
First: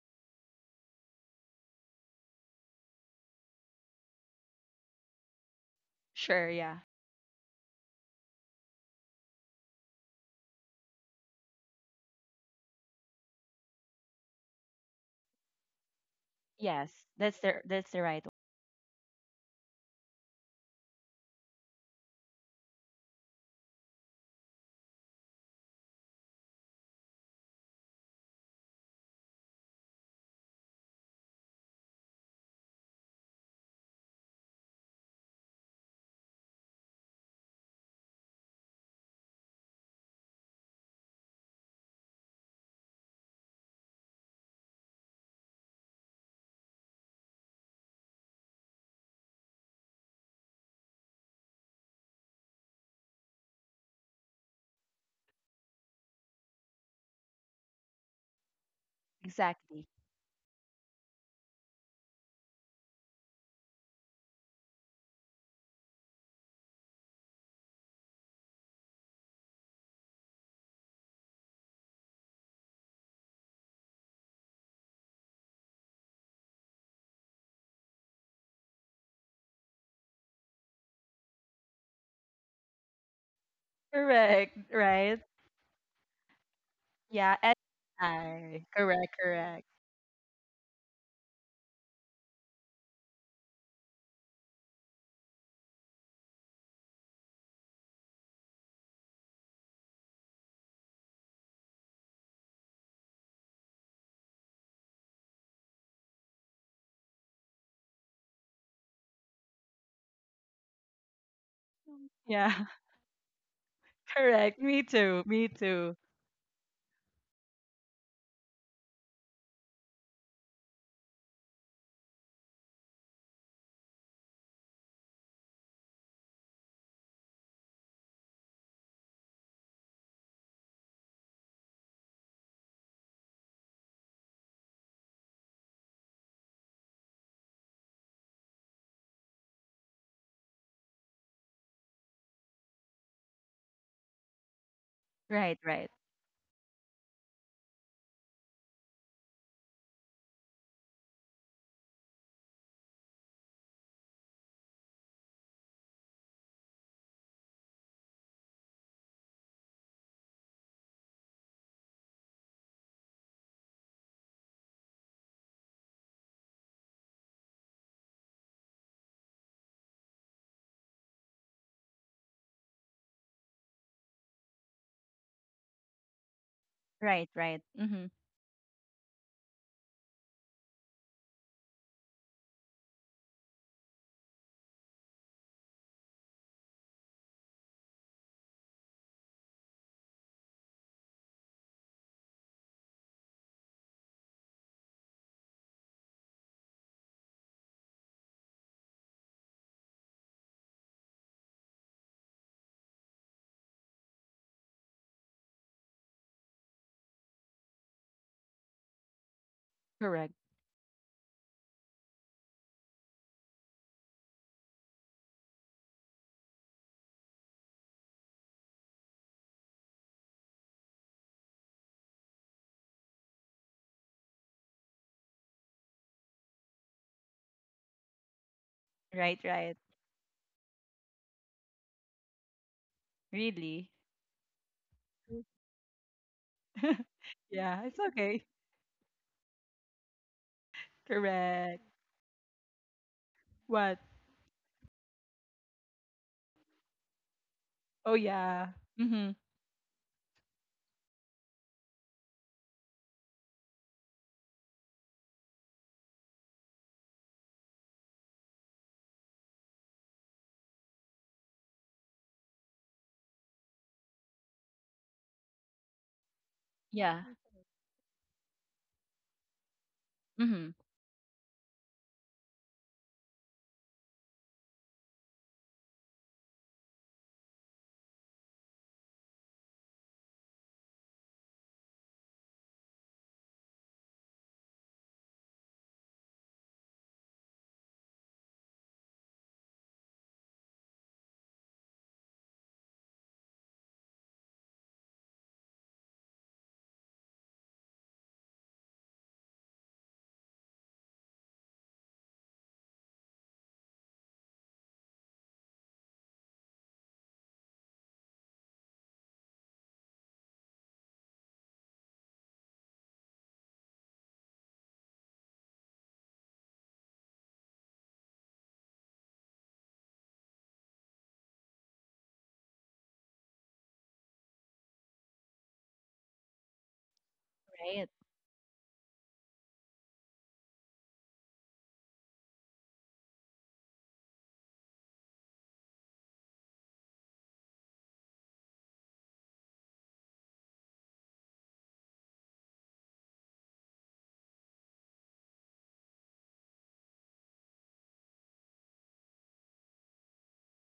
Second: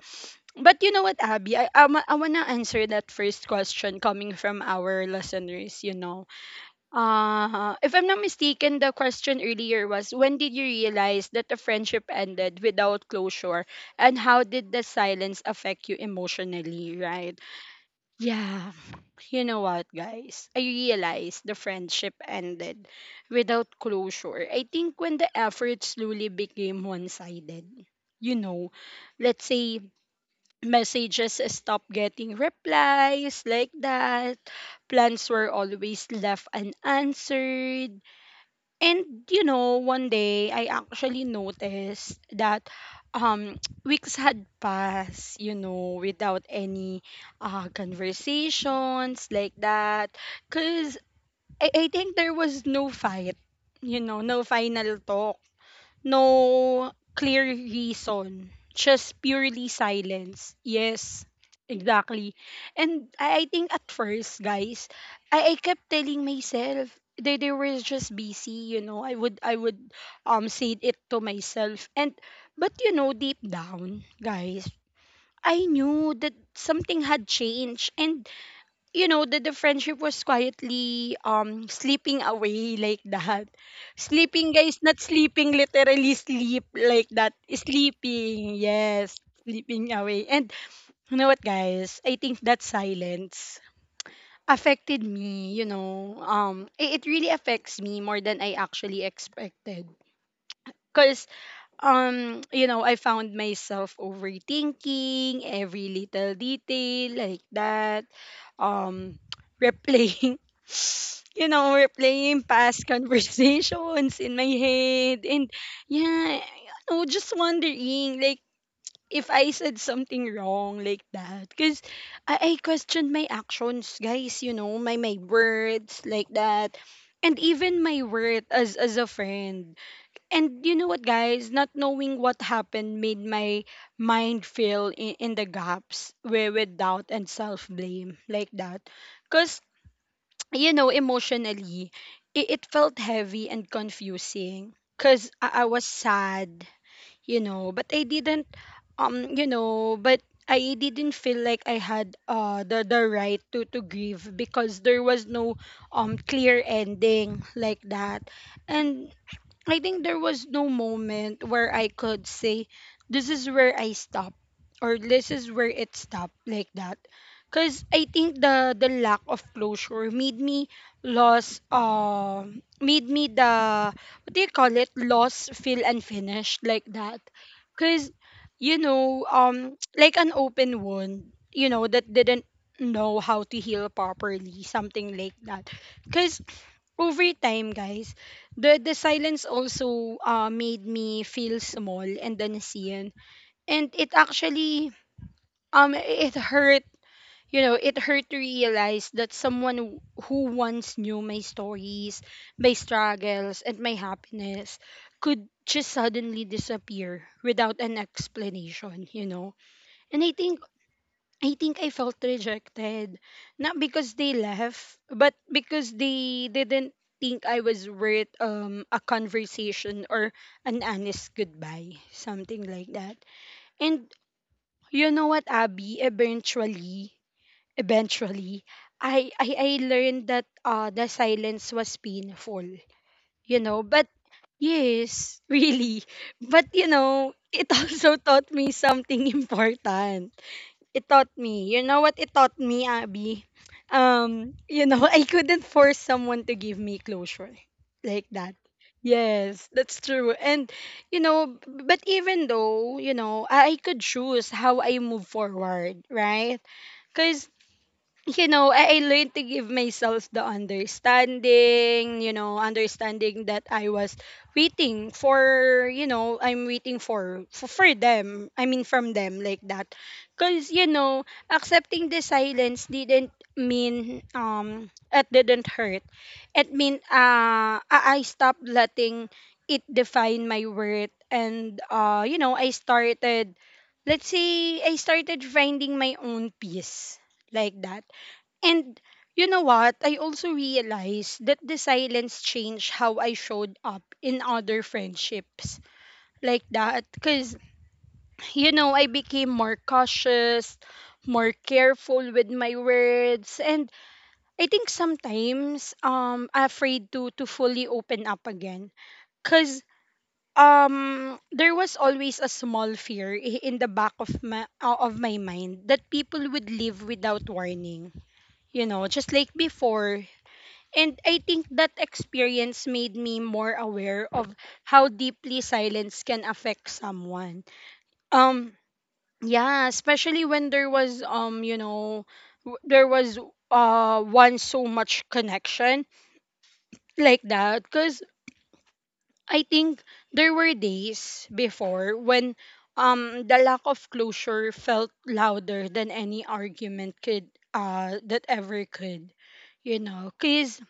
Speaker 2: but you know what, Abby? I want to answer that first question coming from our listeners, you know.
Speaker 1: Sure. Yeah.
Speaker 2: If I'm not mistaken, the question earlier was when did you realize that the friendship ended without closure and how did the silence affect you
Speaker 1: Yes,
Speaker 2: emotionally, right?
Speaker 1: that's the right one.
Speaker 2: Yeah. You know what, guys? I realized the friendship ended without closure. I think when the effort slowly became one sided, you know, let's say messages stopped getting replies like that, plans were always left unanswered, and you know, one day I actually noticed that um weeks had passed, you know, without any conversations like that. Cause I think there was no fight, you know, no final talk, no clear reason, just purely
Speaker 1: Exactly.
Speaker 2: silence. Yes, exactly. And I think at first, guys, I kept telling myself they were just busy, you know. I would say it to myself. And but you know, deep down, guys, I knew that something had changed and you know the friendship was quietly sleeping away, like that. Sleeping,
Speaker 1: Correct.
Speaker 2: guys, not
Speaker 1: Right.
Speaker 2: sleeping literally sleep like that.
Speaker 1: Yeah. And
Speaker 2: Sleeping,
Speaker 1: I
Speaker 2: yes,
Speaker 1: correct, correct.
Speaker 2: sleeping away. And you know what, guys? I think that silence affected me, you know. It really affects me more than I actually expected because you know I found myself overthinking every little detail, like that. um replaying you know
Speaker 1: Mm.
Speaker 2: replaying
Speaker 1: Yeah.
Speaker 2: past conversations in my
Speaker 1: Correct, me
Speaker 2: head
Speaker 1: too, me
Speaker 2: and
Speaker 1: too.
Speaker 2: yeah, you know, just wondering like if I said something wrong, like that. Because I questioned my actions, guys, you know, my words, like that, and even my worth as a friend. And you know what, guys? Not knowing what happened made my mind fill in the gaps with doubt and self blame, like that. Because, you know, emotionally, it felt heavy and confusing. Because I,
Speaker 1: Right,
Speaker 2: I was
Speaker 1: right.
Speaker 2: sad, you know, but I didn't, you know, but I didn't feel like I had the right to grieve because there was no clear ending, like that. And I think there was no moment where I could say, this is where I stop, or this is where it stopped, like that. Cause I think the lack of closure made me lost, made me the what do you call it? Lost feel unfinished, like that.
Speaker 1: Right, right. Mm-hmm.
Speaker 2: Cause you know, like an open wound, you know, that didn't know how to heal properly, something like that. Cause over time, guys, the silence also made me feel small and unseen, and it actually it hurt. You know, it hurt to realize that someone who once knew my stories, my struggles, and my happiness could just suddenly disappear without an explanation, you know? And I
Speaker 1: Correct.
Speaker 2: think I think I felt rejected. Not because they left, but because they didn't think I was worth a conversation or an honest goodbye, something like that. And you know what, Abby, eventually, eventually, I
Speaker 1: Right,
Speaker 2: I, I
Speaker 1: right.
Speaker 2: learned that the silence was painful, you know,
Speaker 1: Really?
Speaker 2: but yes, really. But you know, it
Speaker 1: Yeah, it's
Speaker 2: also
Speaker 1: okay.
Speaker 2: taught me something important. It taught me. You
Speaker 1: Correct.
Speaker 2: know what it taught me, Abby?
Speaker 1: What?
Speaker 2: You know, I couldn't force someone to give me closure,
Speaker 1: Oh,
Speaker 2: like that.
Speaker 1: yeah. Mm-hmm.
Speaker 2: Yes, that's true. And you know, but even though, you know, I could choose how I move forward, right? Cuz you know, I learned to give myself the understanding, you know, understanding that I was waiting for, you know, I'm waiting
Speaker 1: Yeah.
Speaker 2: for, for, them. I mean, from them, like that.
Speaker 1: Mm-hmm.
Speaker 2: Because, you know, accepting the silence didn't mean, it didn't hurt. It mean, I stopped letting it define my worth. And, you know, I started, let's say, I started finding my own peace, like that, and you know what? I also realized that the silence changed how I showed up in other friendships, like that. Because, you know, I became more cautious, more careful with my words. And I think sometimes afraid to fully open up again. Because there was always a small fear in the back of my mind that people would leave without warning, you know, just like before. And I think that experience made me more aware of how deeply silence can affect someone.
Speaker 1: Right.
Speaker 2: Um yeah, especially when there was you know there was once so much connection, like that. Cuz I think there were days before when um the lack of closure felt louder than any argument could, uh, that ever could, you know. Cuz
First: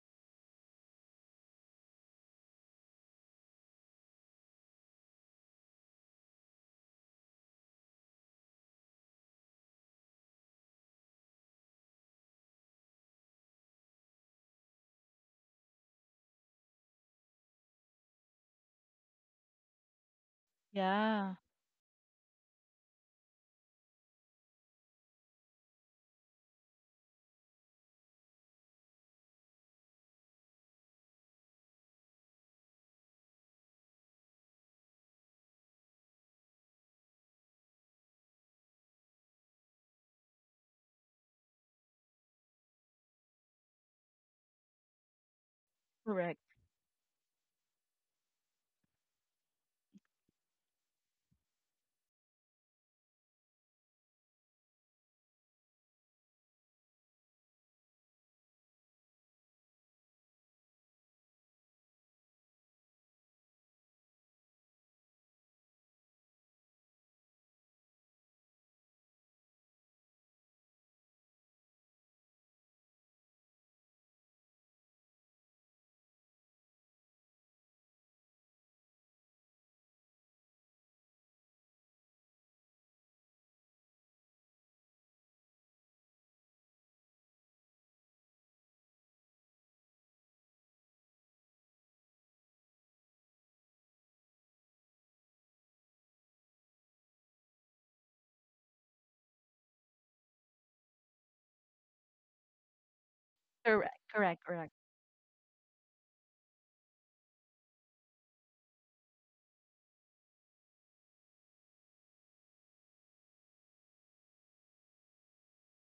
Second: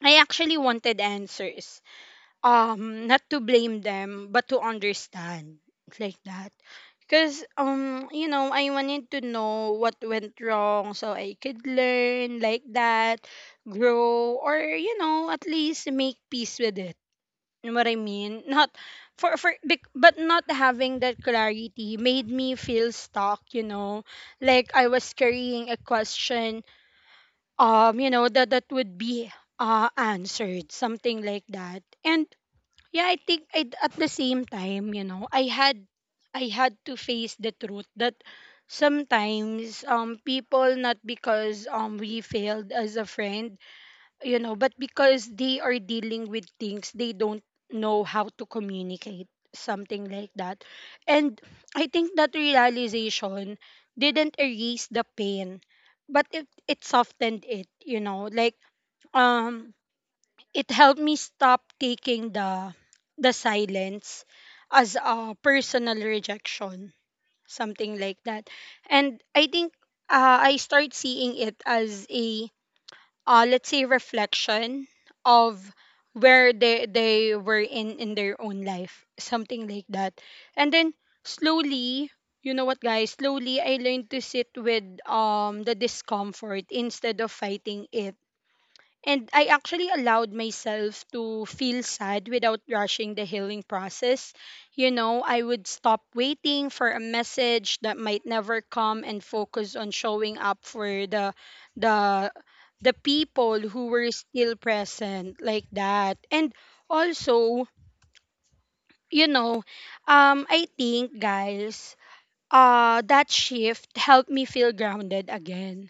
Speaker 2: I actually wanted answers, not to blame them but to understand, like that, because you know I wanted to know what went wrong so I could learn, like that, grow, or you know at least make peace with it, you know what I mean. Not for for bec- but not having that
Speaker 1: Yeah.
Speaker 2: clarity made me feel stuck, you know, like I was carrying a question you know that that would be answered, something like that. And yeah, I think I at the same time, you know, I had to face the truth that sometimes people not because we failed as a friend, you know, but because they are dealing
Speaker 1: Correct.
Speaker 2: with things they don't know how to communicate, something like that. And I think that realization didn't erase the pain, but it softened it, you know, like um it helped me stop taking the silence as a personal rejection, something like that. And I think I start seeing it as a let's say reflection of where they were in their own life, something like that. And then slowly, you know what, guys, slowly I learned to sit with the discomfort instead of fighting it. And I actually allowed myself to feel sad without rushing the healing process. You know, I would stop waiting for a message that might never come and focus on showing up for the the people who
Speaker 1: Correct.
Speaker 2: were
Speaker 1: Correct.
Speaker 2: still
Speaker 1: Correct.
Speaker 2: present, like that. And also, you know, I think, guys, that shift helped me feel grounded again.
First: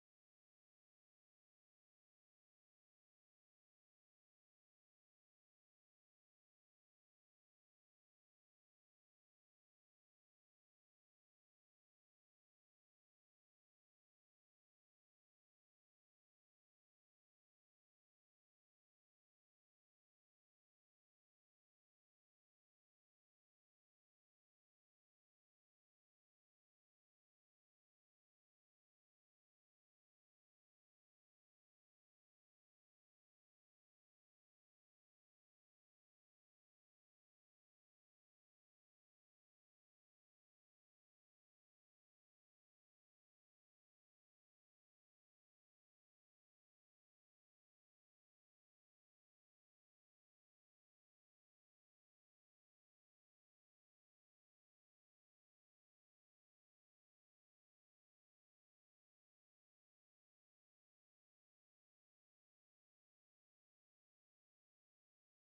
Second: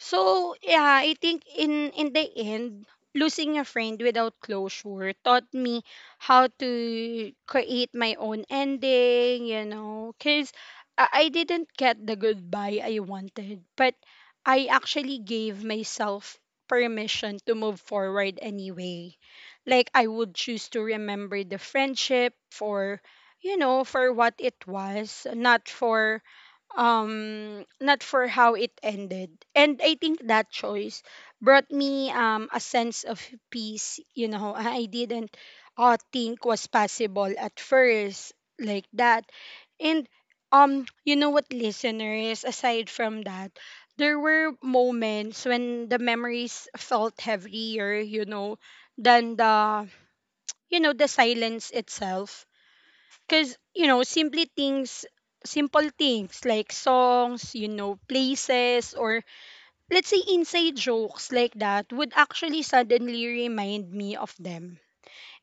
Speaker 2: So, yeah, I think in the end, losing a friend without closure taught me how to create my own ending, you know, cuz I didn't get the goodbye I wanted, but I actually gave myself permission to move forward anyway. Like I would choose to remember the friendship for, you know, for what it was, not for not for how it ended. And I think that choice brought me a sense of peace, you know. I didn't think was possible at first, like that. And you know what, listeners, aside from that, there were moments when the memories felt heavier, you know, than the, the silence itself. Because, you know, simple things like songs, you know, places, or, let's say, inside jokes, like that, would actually suddenly remind me of them.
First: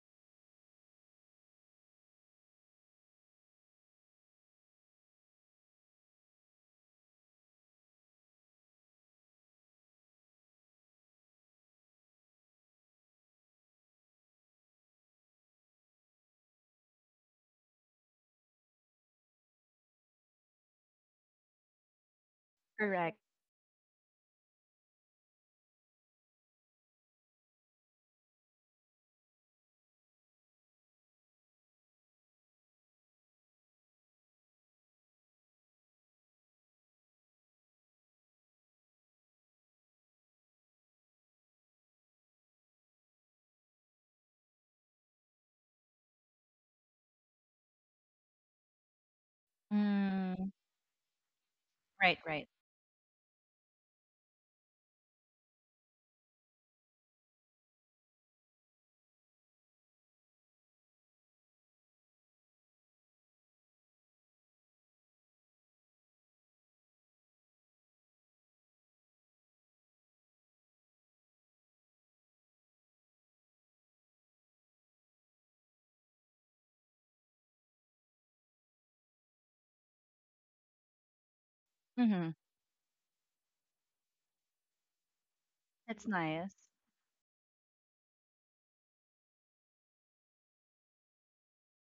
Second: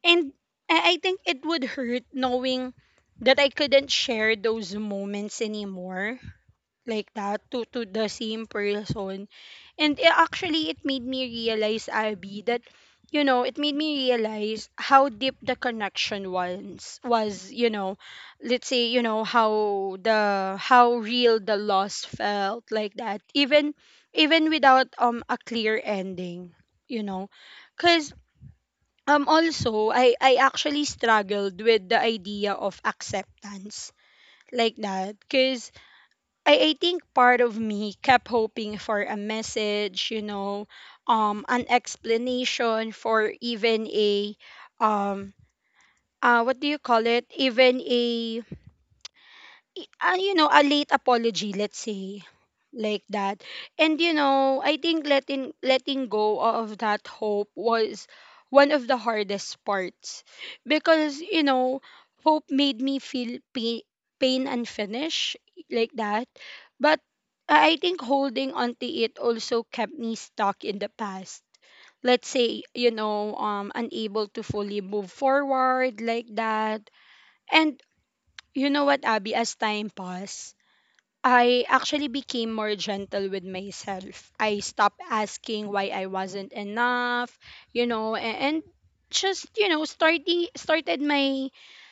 Speaker 2: And I think it would hurt knowing that I couldn't share those moments anymore, like that, to the same person. And actually it made me realize, Abby, that, it made me realize how deep the connection was, you know, let's say, you know, how real the loss felt, like
Speaker 1: Correct.
Speaker 2: that, even even without a clear ending, you know. Cuz also I actually struggled with the idea of acceptance, like that. Cuz I think part of me kept hoping for a message, you know, an explanation, for even a, um, what do you call it? Even a you know,
Speaker 1: Mm.
Speaker 2: a late apology, let's say,
Speaker 1: Right, right.
Speaker 2: like that. And you know, I think letting go of that hope was one of the hardest parts, because, you know, hope made me feel pain, pain unfinished, like that. But I think holding onto it also kept me stuck in the past. Let's say, you know, unable to fully move forward, like that. And you know what, Abby, as time passed, I actually
Speaker 1: Mm-hmm.
Speaker 2: became more gentle with myself. I stopped asking why I
Speaker 1: That's
Speaker 2: wasn't
Speaker 1: nice.
Speaker 2: enough, you know, and just, you know, starting started my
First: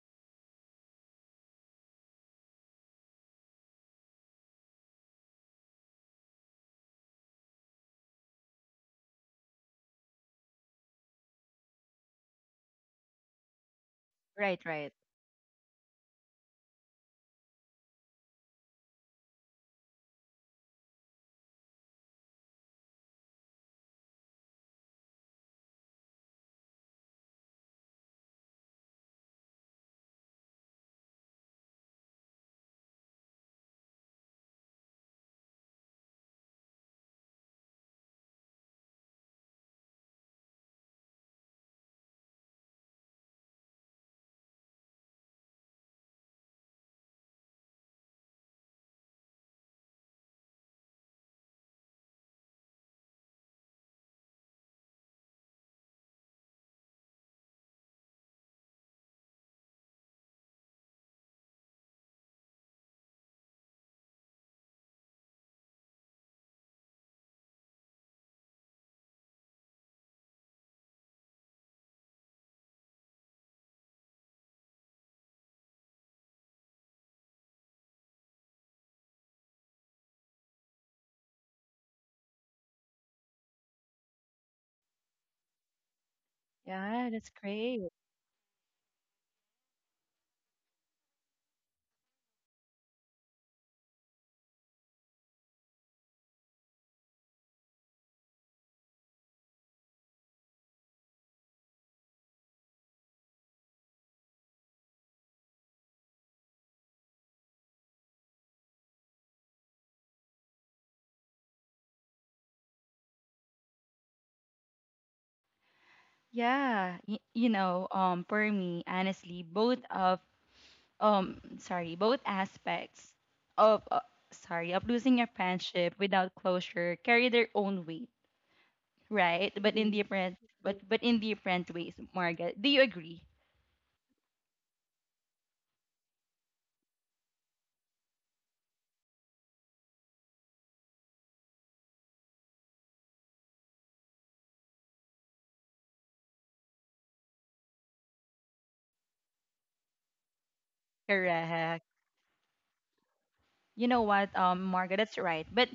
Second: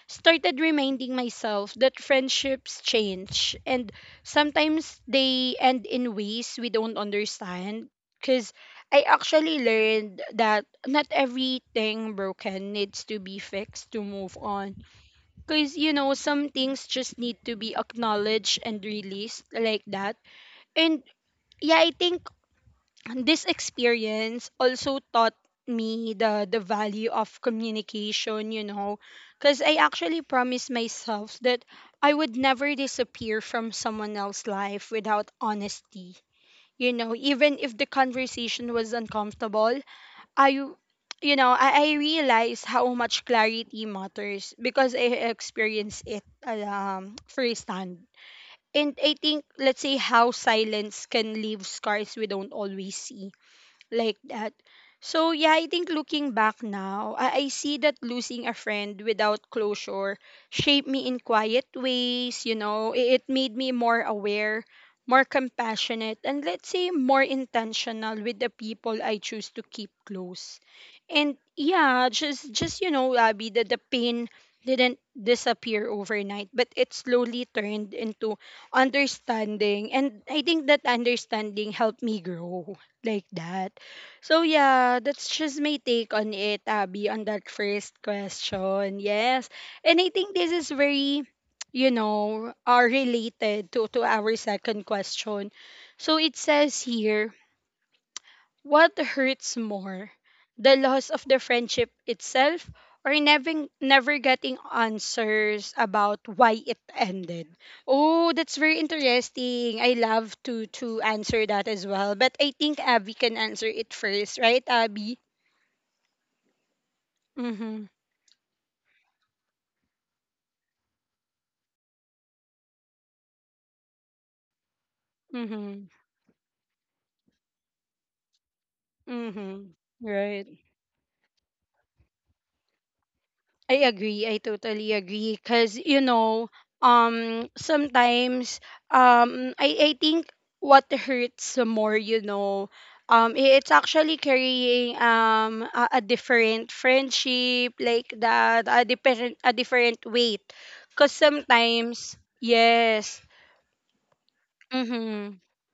Speaker 2: started reminding myself that friendships change and sometimes they end in ways we don't understand, because I actually learned that not everything broken needs to be fixed to move
Speaker 1: Right,
Speaker 2: on,
Speaker 1: right.
Speaker 2: because, you know, some things just need to be acknowledged and released, like that. And yeah, I think this experience also taught me the value of communication, you know, because I actually promised myself that I would never disappear from someone else's life without honesty. You know, even if the conversation was uncomfortable, I, I realize how much clarity matters because I experienced it, firsthand. And I think, let's say, how silence can leave scars we don't always see, like that. So yeah, I think looking back now, I see that losing a friend without closure shaped me in quiet ways, you know. It made me more aware, more compassionate, and, let's say, more intentional with the people I choose to keep close. And yeah, just you know, Abby, that the pain didn't disappear overnight, but it slowly turned into understanding. And I think that understanding helped me grow. Like that. So yeah, that's just my take on it,
Speaker 1: Yeah,
Speaker 2: Abby, on
Speaker 1: that's
Speaker 2: that
Speaker 1: great.
Speaker 2: first question. Yes. And I think this is very, you know, are related to, our second question. So it says here, what hurts more? The loss of the friendship itself, or never getting answers about why it ended. Oh, that's very interesting. I love to answer that as well. But I think Abby can answer it first, right, Abby?
Speaker 1: Yeah. You
Speaker 2: Mm-hmm.
Speaker 1: know, for me, honestly, both of sorry, both aspects of sorry, of losing a
Speaker 2: Mm-hmm.
Speaker 1: friendship without closure carry their own weight, right?
Speaker 2: Mm-hmm.
Speaker 1: But in different,
Speaker 2: Right.
Speaker 1: but in different ways, Margaret. Do you agree?
Speaker 2: I agree. I totally agree. Cause you know, sometimes, I think what hurts more, you know, it's actually carrying a different friendship, like that, a different, a different weight. Cause
Speaker 1: Correct.
Speaker 2: sometimes, yes.
Speaker 1: You know what, Margaret, that's
Speaker 2: Mm-hmm.
Speaker 1: right. But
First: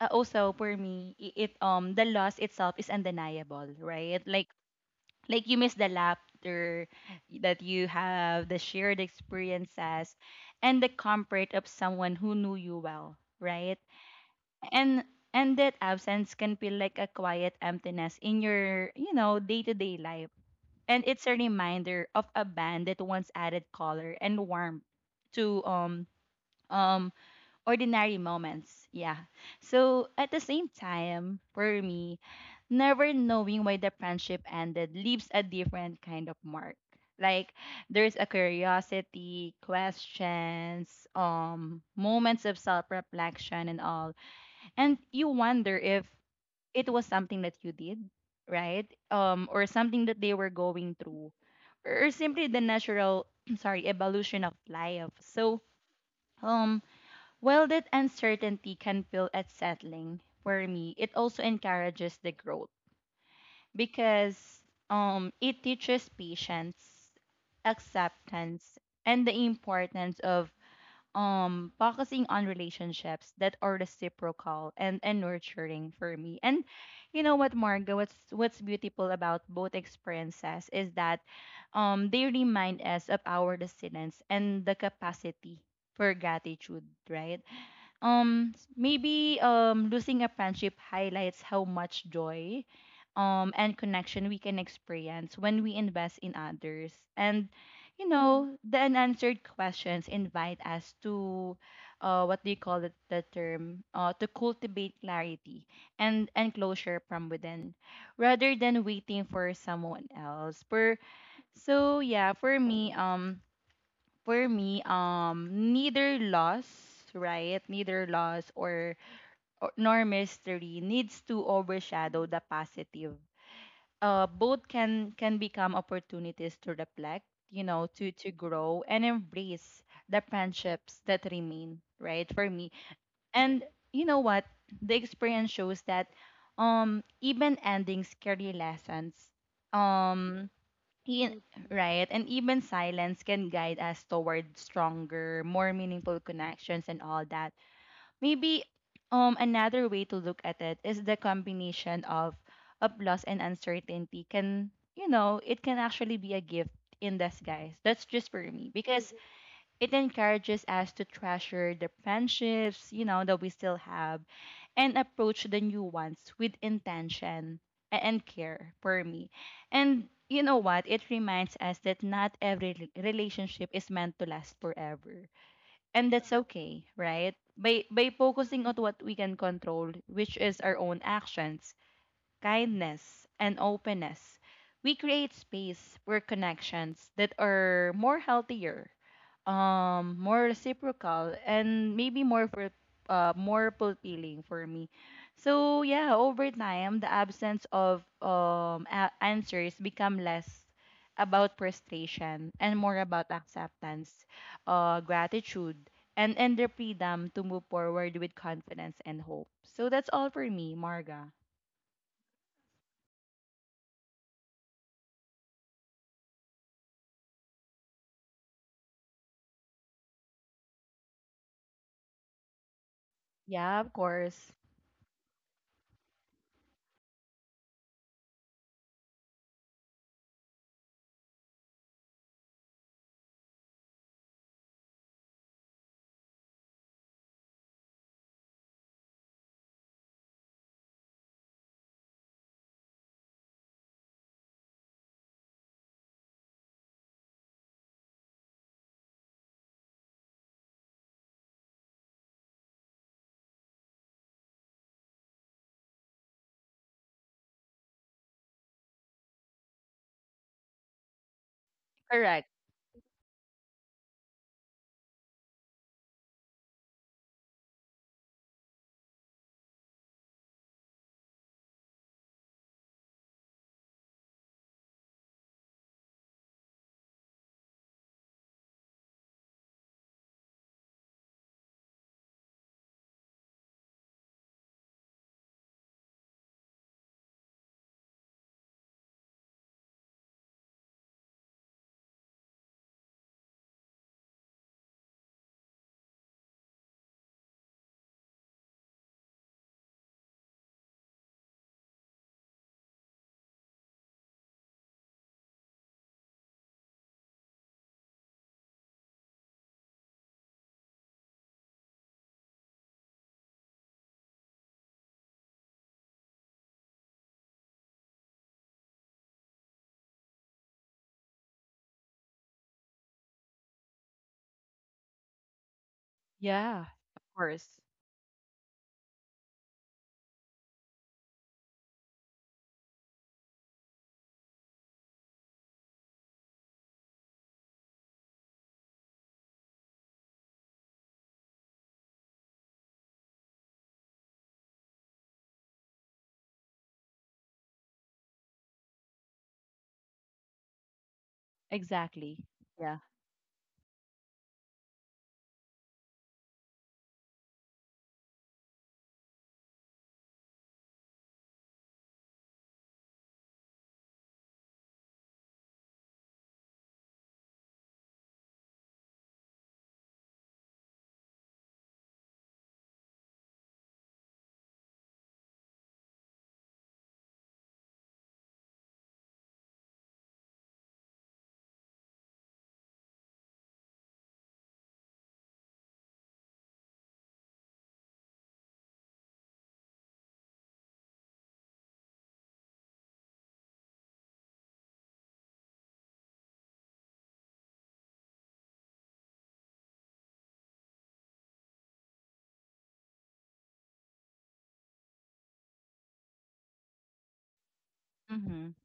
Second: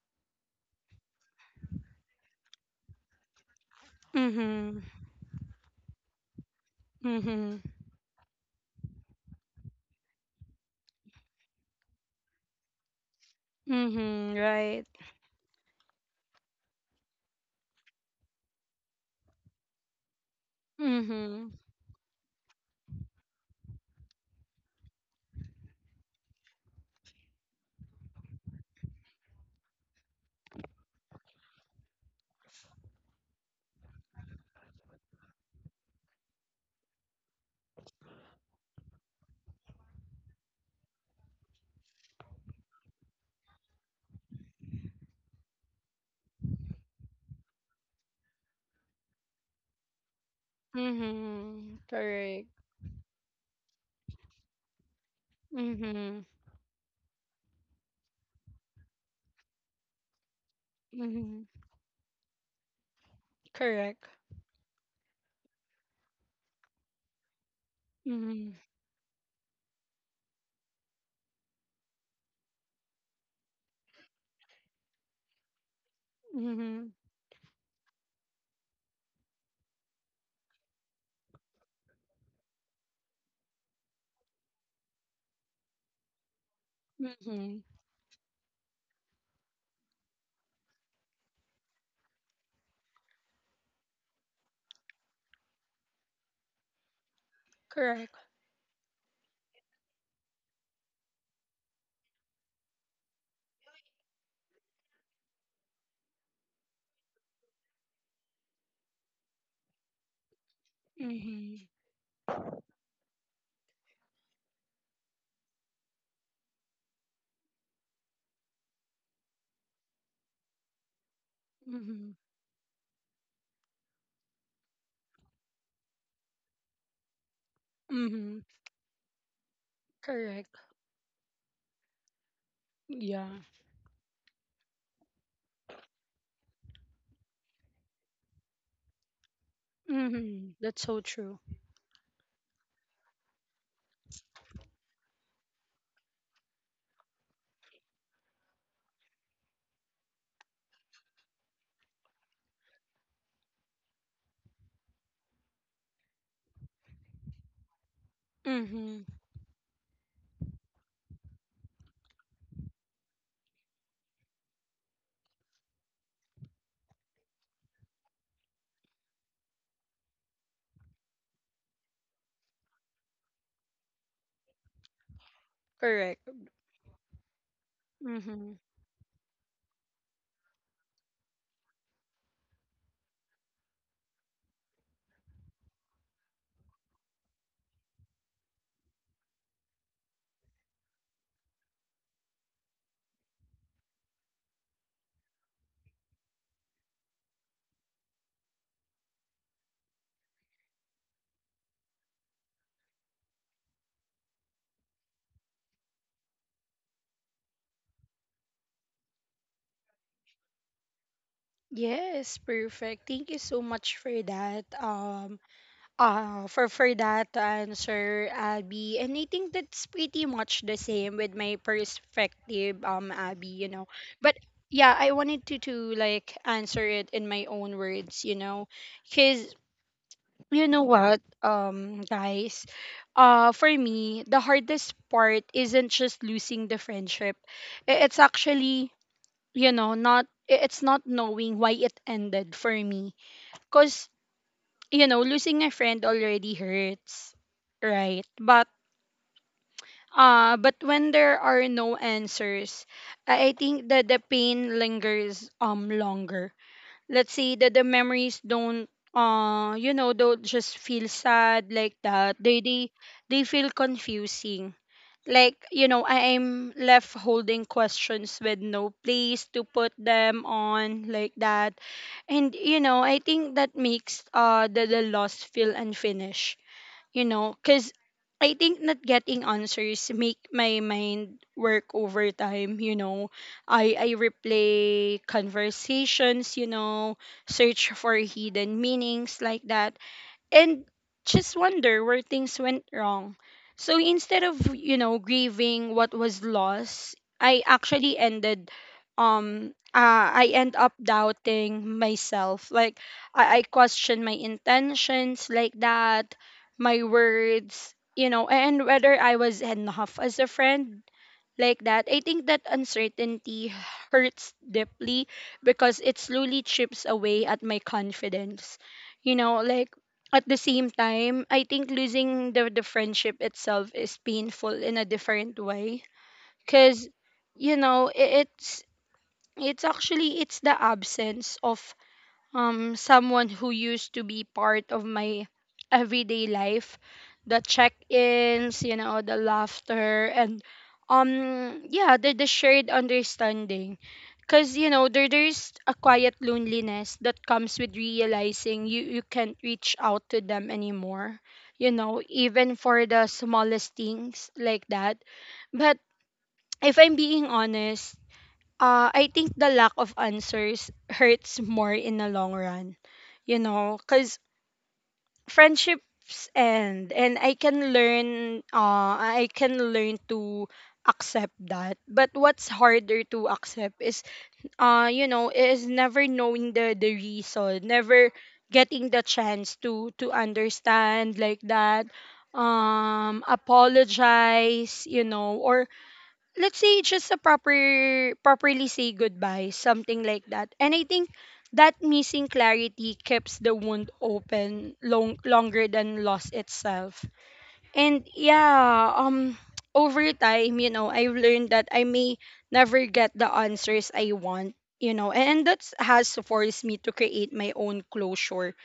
Speaker 1: also for me, it the loss itself is undeniable, right? Like
Speaker 2: Mm-hmm.
Speaker 1: like you miss the laughter
Speaker 2: Mm-hmm.
Speaker 1: that you have, the shared experiences, and the comfort of someone who knew you well, right?
Speaker 2: Mm-hmm. Right.
Speaker 1: And and that absence can feel like a quiet emptiness in your day-to-day life, and it's a
Speaker 2: Mm-hmm.
Speaker 1: reminder of a band that once added color and warmth to um ordinary moments. Yeah. So at the same time for me, never knowing why the friendship ended leaves a different kind of mark. Like, there's a curiosity, questions, moments of self-reflection and all, and you wonder if it was something that you did, right? Or something that they were going through,
Speaker 2: Mm-hmm.
Speaker 1: or
Speaker 2: Correct.
Speaker 1: simply the natural, sorry, evolution of life. So,
Speaker 2: Mm-hmm.
Speaker 1: um, while that uncertainty can feel unsettling for me, it
Speaker 2: Mm-hmm.
Speaker 1: also encourages the growth
Speaker 2: Correct.
Speaker 1: because it teaches patience,
Speaker 2: Mm-hmm.
Speaker 1: acceptance, and the importance of focusing on relationships that are reciprocal and nurturing for me. And
Speaker 2: Mm-hmm.
Speaker 1: you know what, Margo, what's beautiful about both experiences is that they remind us of our resilience and the capacity for gratitude, right?
Speaker 2: Mm-hmm.
Speaker 1: Maybe losing a friendship highlights how much joy and connection we can experience when we invest in others. And you
Speaker 2: Correct.
Speaker 1: know, the unanswered questions invite us to what do you call it, the term? To cultivate clarity and closure from within rather than waiting for someone else. For
Speaker 2: Mm-hmm.
Speaker 1: So yeah, for me, neither loss, right? Neither loss or nor mystery needs to
Speaker 2: Mm-hmm.
Speaker 1: overshadow the positive. Both can become opportunities to reflect, you know, to
Speaker 2: Mm-hmm.
Speaker 1: grow and embrace the
Speaker 2: Correct.
Speaker 1: friendships that remain, right? For me.
Speaker 2: Yeah.
Speaker 1: And you know what, the experience shows that, even endings carry lessons. Um,
Speaker 2: Mm-hmm. That's so true.
Speaker 1: Mhm. Right. And even silence can guide us toward stronger, more meaningful connections and all that. Maybe another way to look at it is the combination of loss and uncertainty it can actually be a gift in disguise. That's just for me.
Speaker 2: Mm-hmm.
Speaker 1: Because it encourages us to treasure the friendships, you know, that we still have and approach the new ones with intention and care for me. And you know what? It reminds us that not every relationship is meant to last forever. And
Speaker 2: Correct.
Speaker 1: that's okay, right? By
Speaker 2: Mm-hmm.
Speaker 1: focusing on what we can control, which is our own actions, kindness, and openness, we create space for connections that are more healthier, more reciprocal and maybe more for more fulfilling for me. So yeah, over time the absence of answers become less about frustration and more about acceptance, gratitude, and the freedom to move forward with confidence and hope. So that's all for me, Marga.
Speaker 2: Yes, perfect. Thank you so much for that, for that to answer, Abby, and I think that's pretty much the same with my perspective, Abby, you
Speaker 1: Yeah,
Speaker 2: know.
Speaker 1: of
Speaker 2: But
Speaker 1: course.
Speaker 2: yeah, I wanted to like answer it in my own words, you know, because, you know what, guys, for me, the hardest part isn't just losing the friendship. It's actually, you know, not I- it's not knowing why it ended for me. Cause, you know, losing a friend already hurts, right? But when there are no answers, I think that the pain lingers longer. Let's say that the memories don't you know, don't just feel sad, like that.
Speaker 1: Correct.
Speaker 2: They they feel confusing. Like, you know, I am left holding questions with no place to put them on, like that. And you know, I think that makes the loss feel unfinished, you know, because I think not getting answers make my mind work over time, you know. I replay conversations, you know, search for hidden meanings, like that, and just wonder where things went wrong. So instead of, you know, grieving what was lost, I actually ended I end up doubting myself. Like I question my intentions, like that, my words, you know, and whether I was enough as a friend, like that. I think that uncertainty hurts deeply because it slowly chips away at my confidence. You know, like, at the same time, I think losing the friendship itself is painful in a different way,
Speaker 1: Yeah.
Speaker 2: because,
Speaker 1: Of course.
Speaker 2: you know, it's actually, it's the absence of someone who used to be part of my everyday life, the check-ins, you know, the laughter, and yeah, the shared understanding. Because, you know, there's a quiet loneliness that comes with realizing you can't reach out to them anymore, you know,
Speaker 1: Exactly.
Speaker 2: even
Speaker 1: Yeah.
Speaker 2: for the smallest things, like that. But if I'm being honest, I think the lack of answers hurts more in the long run, you know, because friendships end and I can learn to accept that. But what's harder to accept is you know, is never knowing the reason, never getting the chance to understand, like that, apologize, you know, or, let's say, just a properly say goodbye, something like that. And I think that missing clarity keeps the wound open longer than loss itself. And yeah, over time, you know, I've learned that I may never get the answers I want, you know, and that has forced me to create my own
Speaker 1: Mhm.
Speaker 2: closure.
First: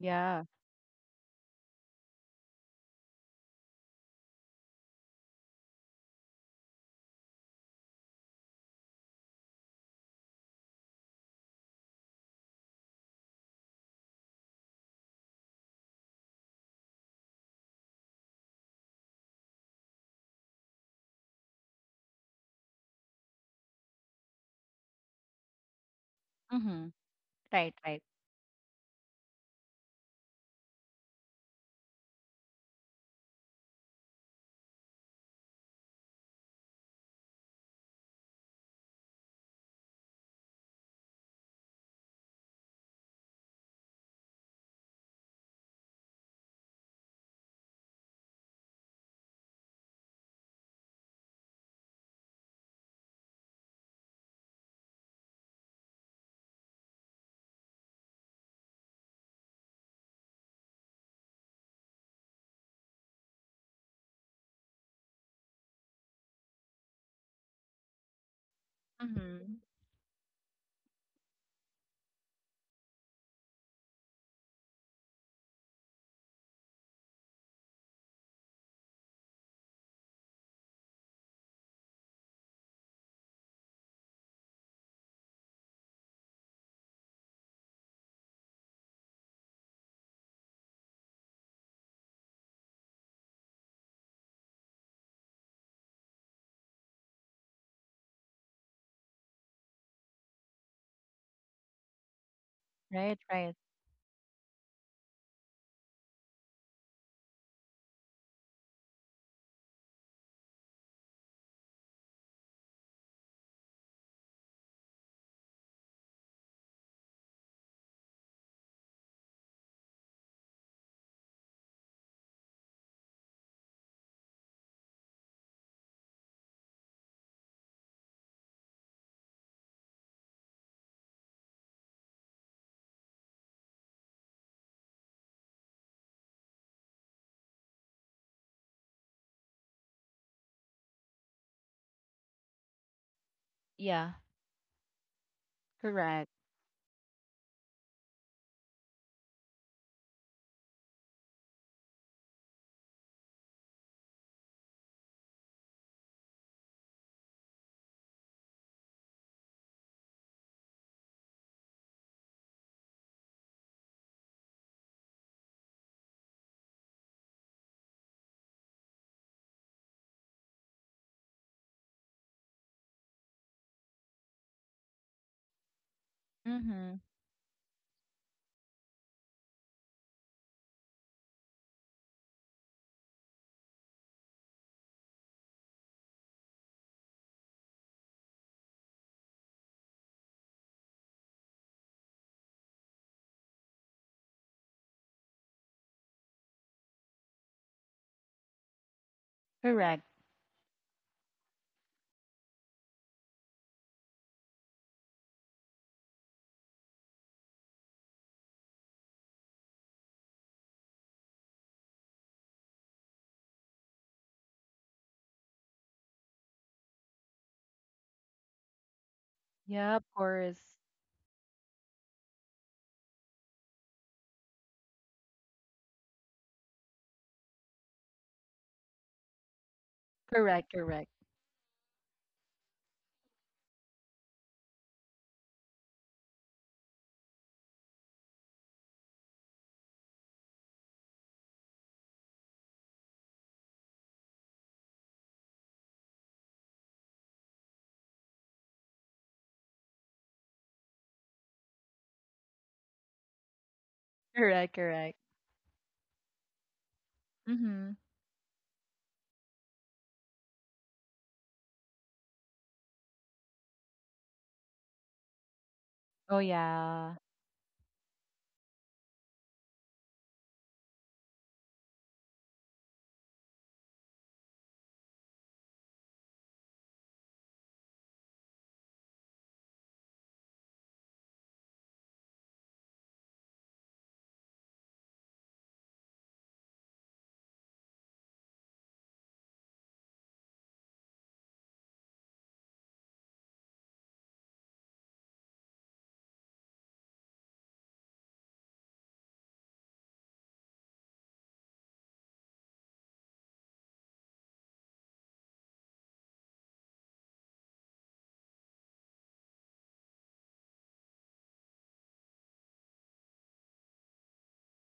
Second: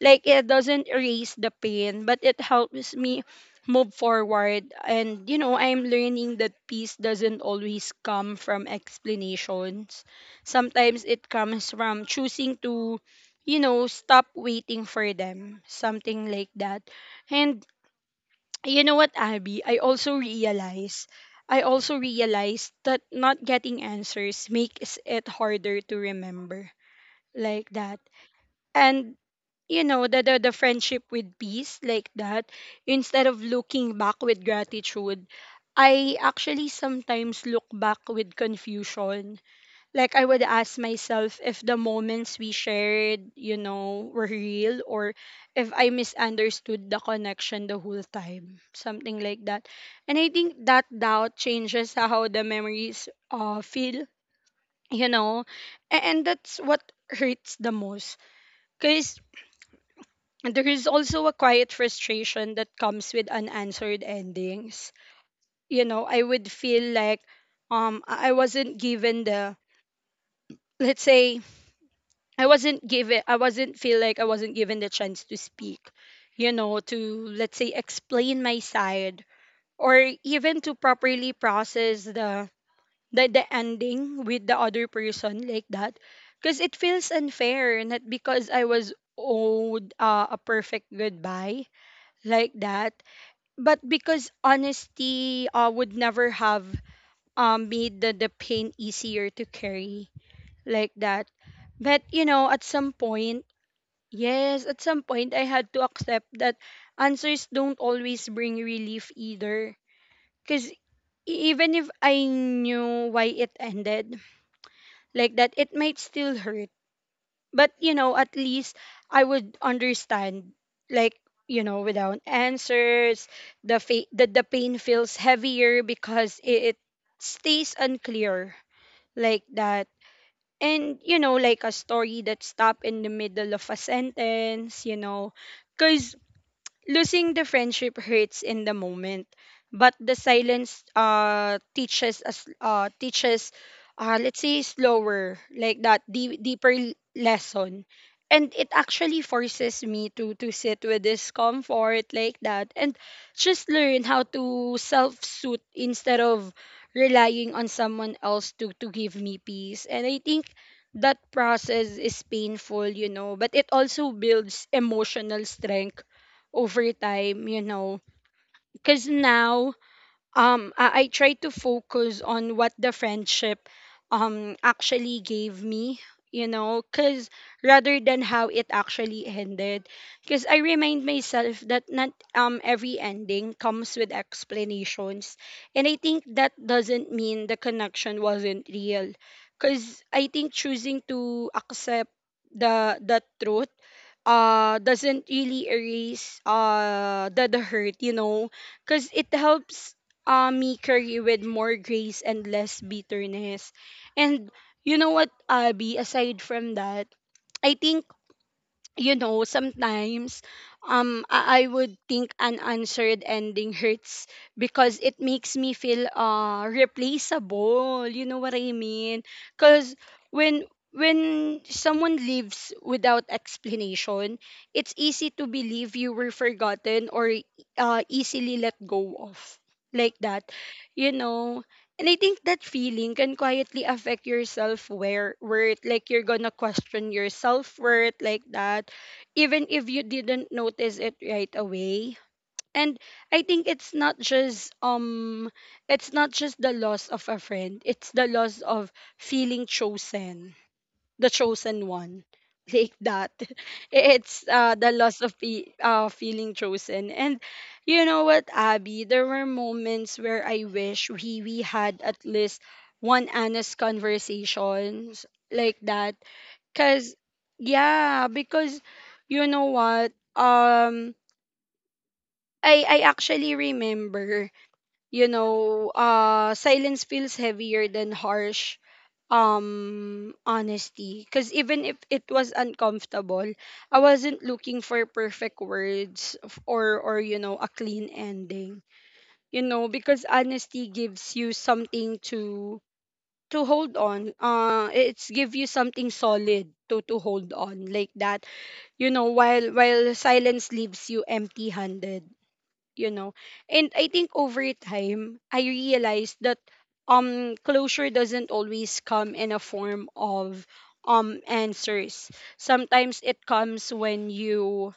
Speaker 2: Like, it doesn't erase the pain, but it helps me move forward. And you know, I'm learning that peace doesn't always come from explanations. Sometimes it comes from choosing to, you know, stop waiting for them, something like that. And you know what, Abby? I also realized that not getting answers makes it harder to remember,
Speaker 1: Mhm.
Speaker 2: like
Speaker 1: Right,
Speaker 2: that.
Speaker 1: right.
Speaker 2: And you know the the friendship with peace, like that, instead of looking back with gratitude, I actually sometimes look back with confusion. Like, I would ask myself if the moments we shared, you know, were real, or if I misunderstood the connection the whole time, something like that. And I think that doubt changes how the memories feel, you know. And that's what hurts the most, because, and there is also a quiet frustration that comes with unanswered endings. You know, I would feel like I wasn't given the,
Speaker 1: Mm-hmm.
Speaker 2: let's say, I wasn't feel like I wasn't given the chance to speak, you know, to, let's say, explain my side, or even to properly process the ending with the other person, like that, because it feels unfair, not because I was owed a perfect goodbye, like that, but because honesty, would never have made the pain easier to carry, like that. But you know, at some
Speaker 1: Right,
Speaker 2: point,
Speaker 1: right.
Speaker 2: yes, at some point, I had to accept that answers don't always bring relief either. Because even if I knew why it ended like that, it might still hurt, but at least I would understand. Like, without answers, the pain feels heavier because it stays unclear, like that. And like a story that stop in the middle of a sentence, cuz losing the friendship hurts in the moment, but the silence, teaches us, teaches,
Speaker 1: Yeah,
Speaker 2: let's say slower, like that,
Speaker 1: correct.
Speaker 2: deeper lesson. And it actually forces me to sit with discomfort, like that, and just learn how to self soothe instead of relying on someone else to give me peace. And I think that process is painful, but it also builds emotional strength over time. Because now, I try to focus on what the friendship actually gave me,
Speaker 1: Mm-hmm.
Speaker 2: because rather than how it actually ended. Because I remind myself that not every ending comes with explanations, and I think that doesn't mean the connection wasn't real. Because I think choosing to accept the truth, doesn't really erase the hurt, because it helps,
Speaker 1: Correct.
Speaker 2: me carry with more grace and less bitterness. And you know what, Abby, aside from that, I think, sometimes, I would think an answered ending hurts because it makes me feel, replaceable. You know what I mean?
Speaker 1: Yeah,
Speaker 2: Cause
Speaker 1: of course.
Speaker 2: when someone leaves without explanation, it's easy to believe you were forgotten or, easily let go of, like that,
Speaker 1: Correct, correct.
Speaker 2: you know. And I think that feeling can quietly affect your self worth. Like, you're gonna question your self worth, like that, even if you didn't notice it right away. And I think it's not just the loss of a friend, it's the loss of feeling chosen, the chosen one like that. It's,
Speaker 1: Correct,
Speaker 2: the
Speaker 1: correct.
Speaker 2: loss of feeling chosen. And
Speaker 1: Mm-hmm.
Speaker 2: you know what, Abby, there were moments where I wish we had at least one honest conversations, like that.
Speaker 1: Oh,
Speaker 2: Cause
Speaker 1: yeah.
Speaker 2: yeah, because you know what? I actually remember, you know, silence feels heavier than harsh honesty, because even if it was uncomfortable, I wasn't looking for perfect words, or a clean ending, you know, because honesty gives you something to hold on, it's give you something solid to hold on, like that, you know, while silence leaves you empty handed. you know and I think over time I realized that, closure doesn't always come in a form of, answers. Sometimes it comes when you,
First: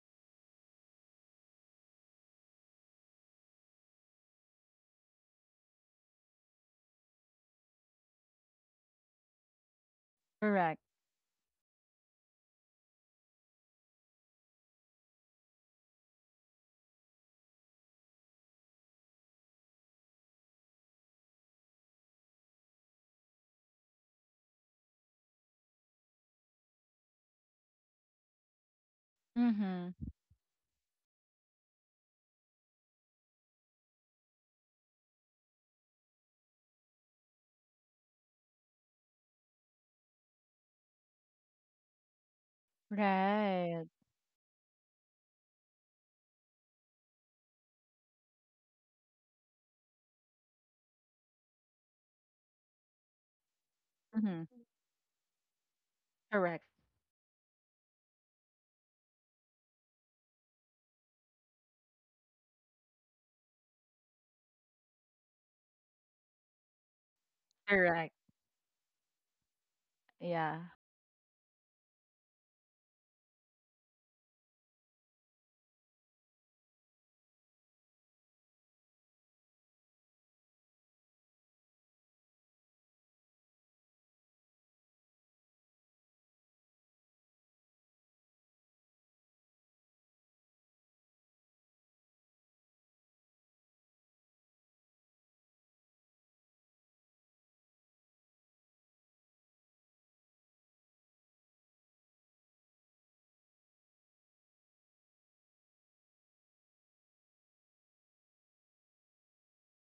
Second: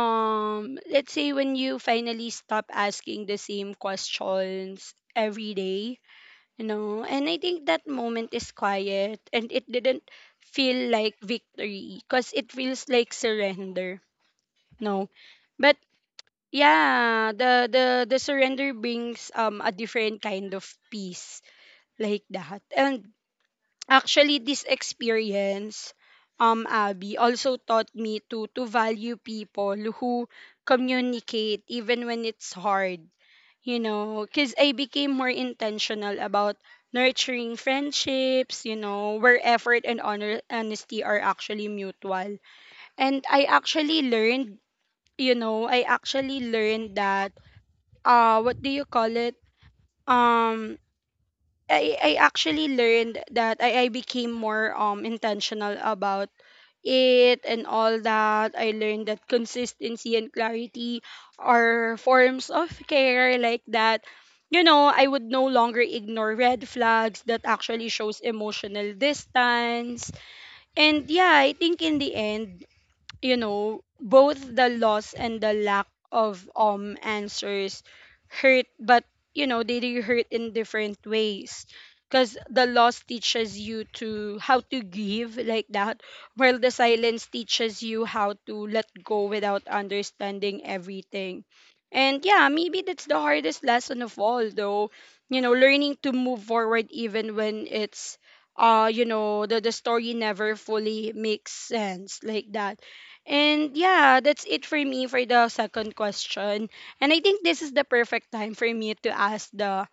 Speaker 2: let's say, when you finally stop asking the same questions every day. And I think that moment is quiet, and it didn't
Speaker 1: Correct.
Speaker 2: feel like victory because it feels like surrender. No. But yeah, the surrender brings, a different kind of peace, like that. And actually this experience, Abby, also taught me to value people
Speaker 1: Mm-hmm.
Speaker 2: who communicate even when it's hard, you know, cuz I became more intentional about nurturing friendships, you know, where effort and honesty are actually mutual. And I
Speaker 1: Right.
Speaker 2: actually learned, that, what do you call it? Um I actually learned that I became
Speaker 1: Mm-hmm.
Speaker 2: more intentional about
Speaker 1: Correct.
Speaker 2: it and all that. I learned that consistency and clarity are forms of care, like that. You know, I would no longer ignore red flags that actually
Speaker 1: Correct.
Speaker 2: shows emotional distance.
Speaker 1: Yeah.
Speaker 2: And yeah, I think in the end, both the loss and the lack of answers hurt, but they do hurt in different ways. Because the loss teaches you to how to give, like that, while the silence teaches you how to let go without understanding everything. And yeah, maybe that's the hardest lesson of all, though. You know, learning to move forward even when it's, the story never fully makes sense, like that. And yeah, that's it for me for the second question. And I think this is the perfect time for me to ask the,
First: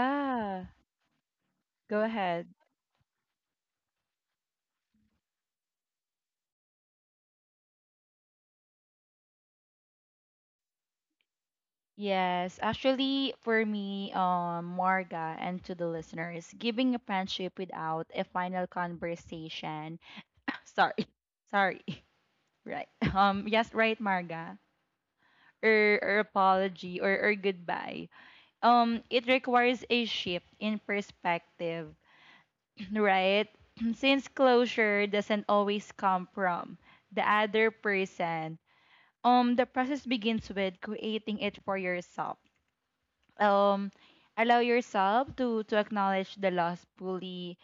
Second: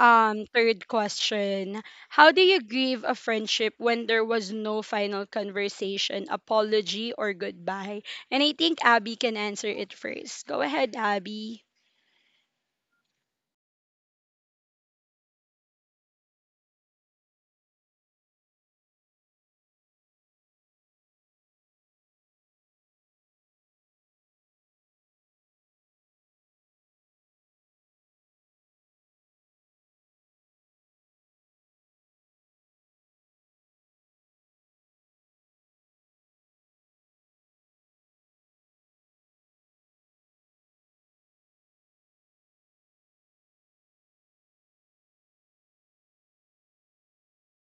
Speaker 2: third question.
Speaker 1: Go
Speaker 2: How do
Speaker 1: ahead.
Speaker 2: you grieve a friendship when there was no final conversation, apology or goodbye? And I think Abby can answer it first. Go ahead, Abby.
Speaker 1: Yes, actually, for me, Marga, and to the listeners, giving a friendship without a final conversation. Sorry, sorry. Right. Yes, right, Marga, or apology, or goodbye. It requires a shift in perspective, right? Since closure doesn't always come from the other person, the process begins with creating it for yourself. Um, allow yourself to acknowledge the loss fully,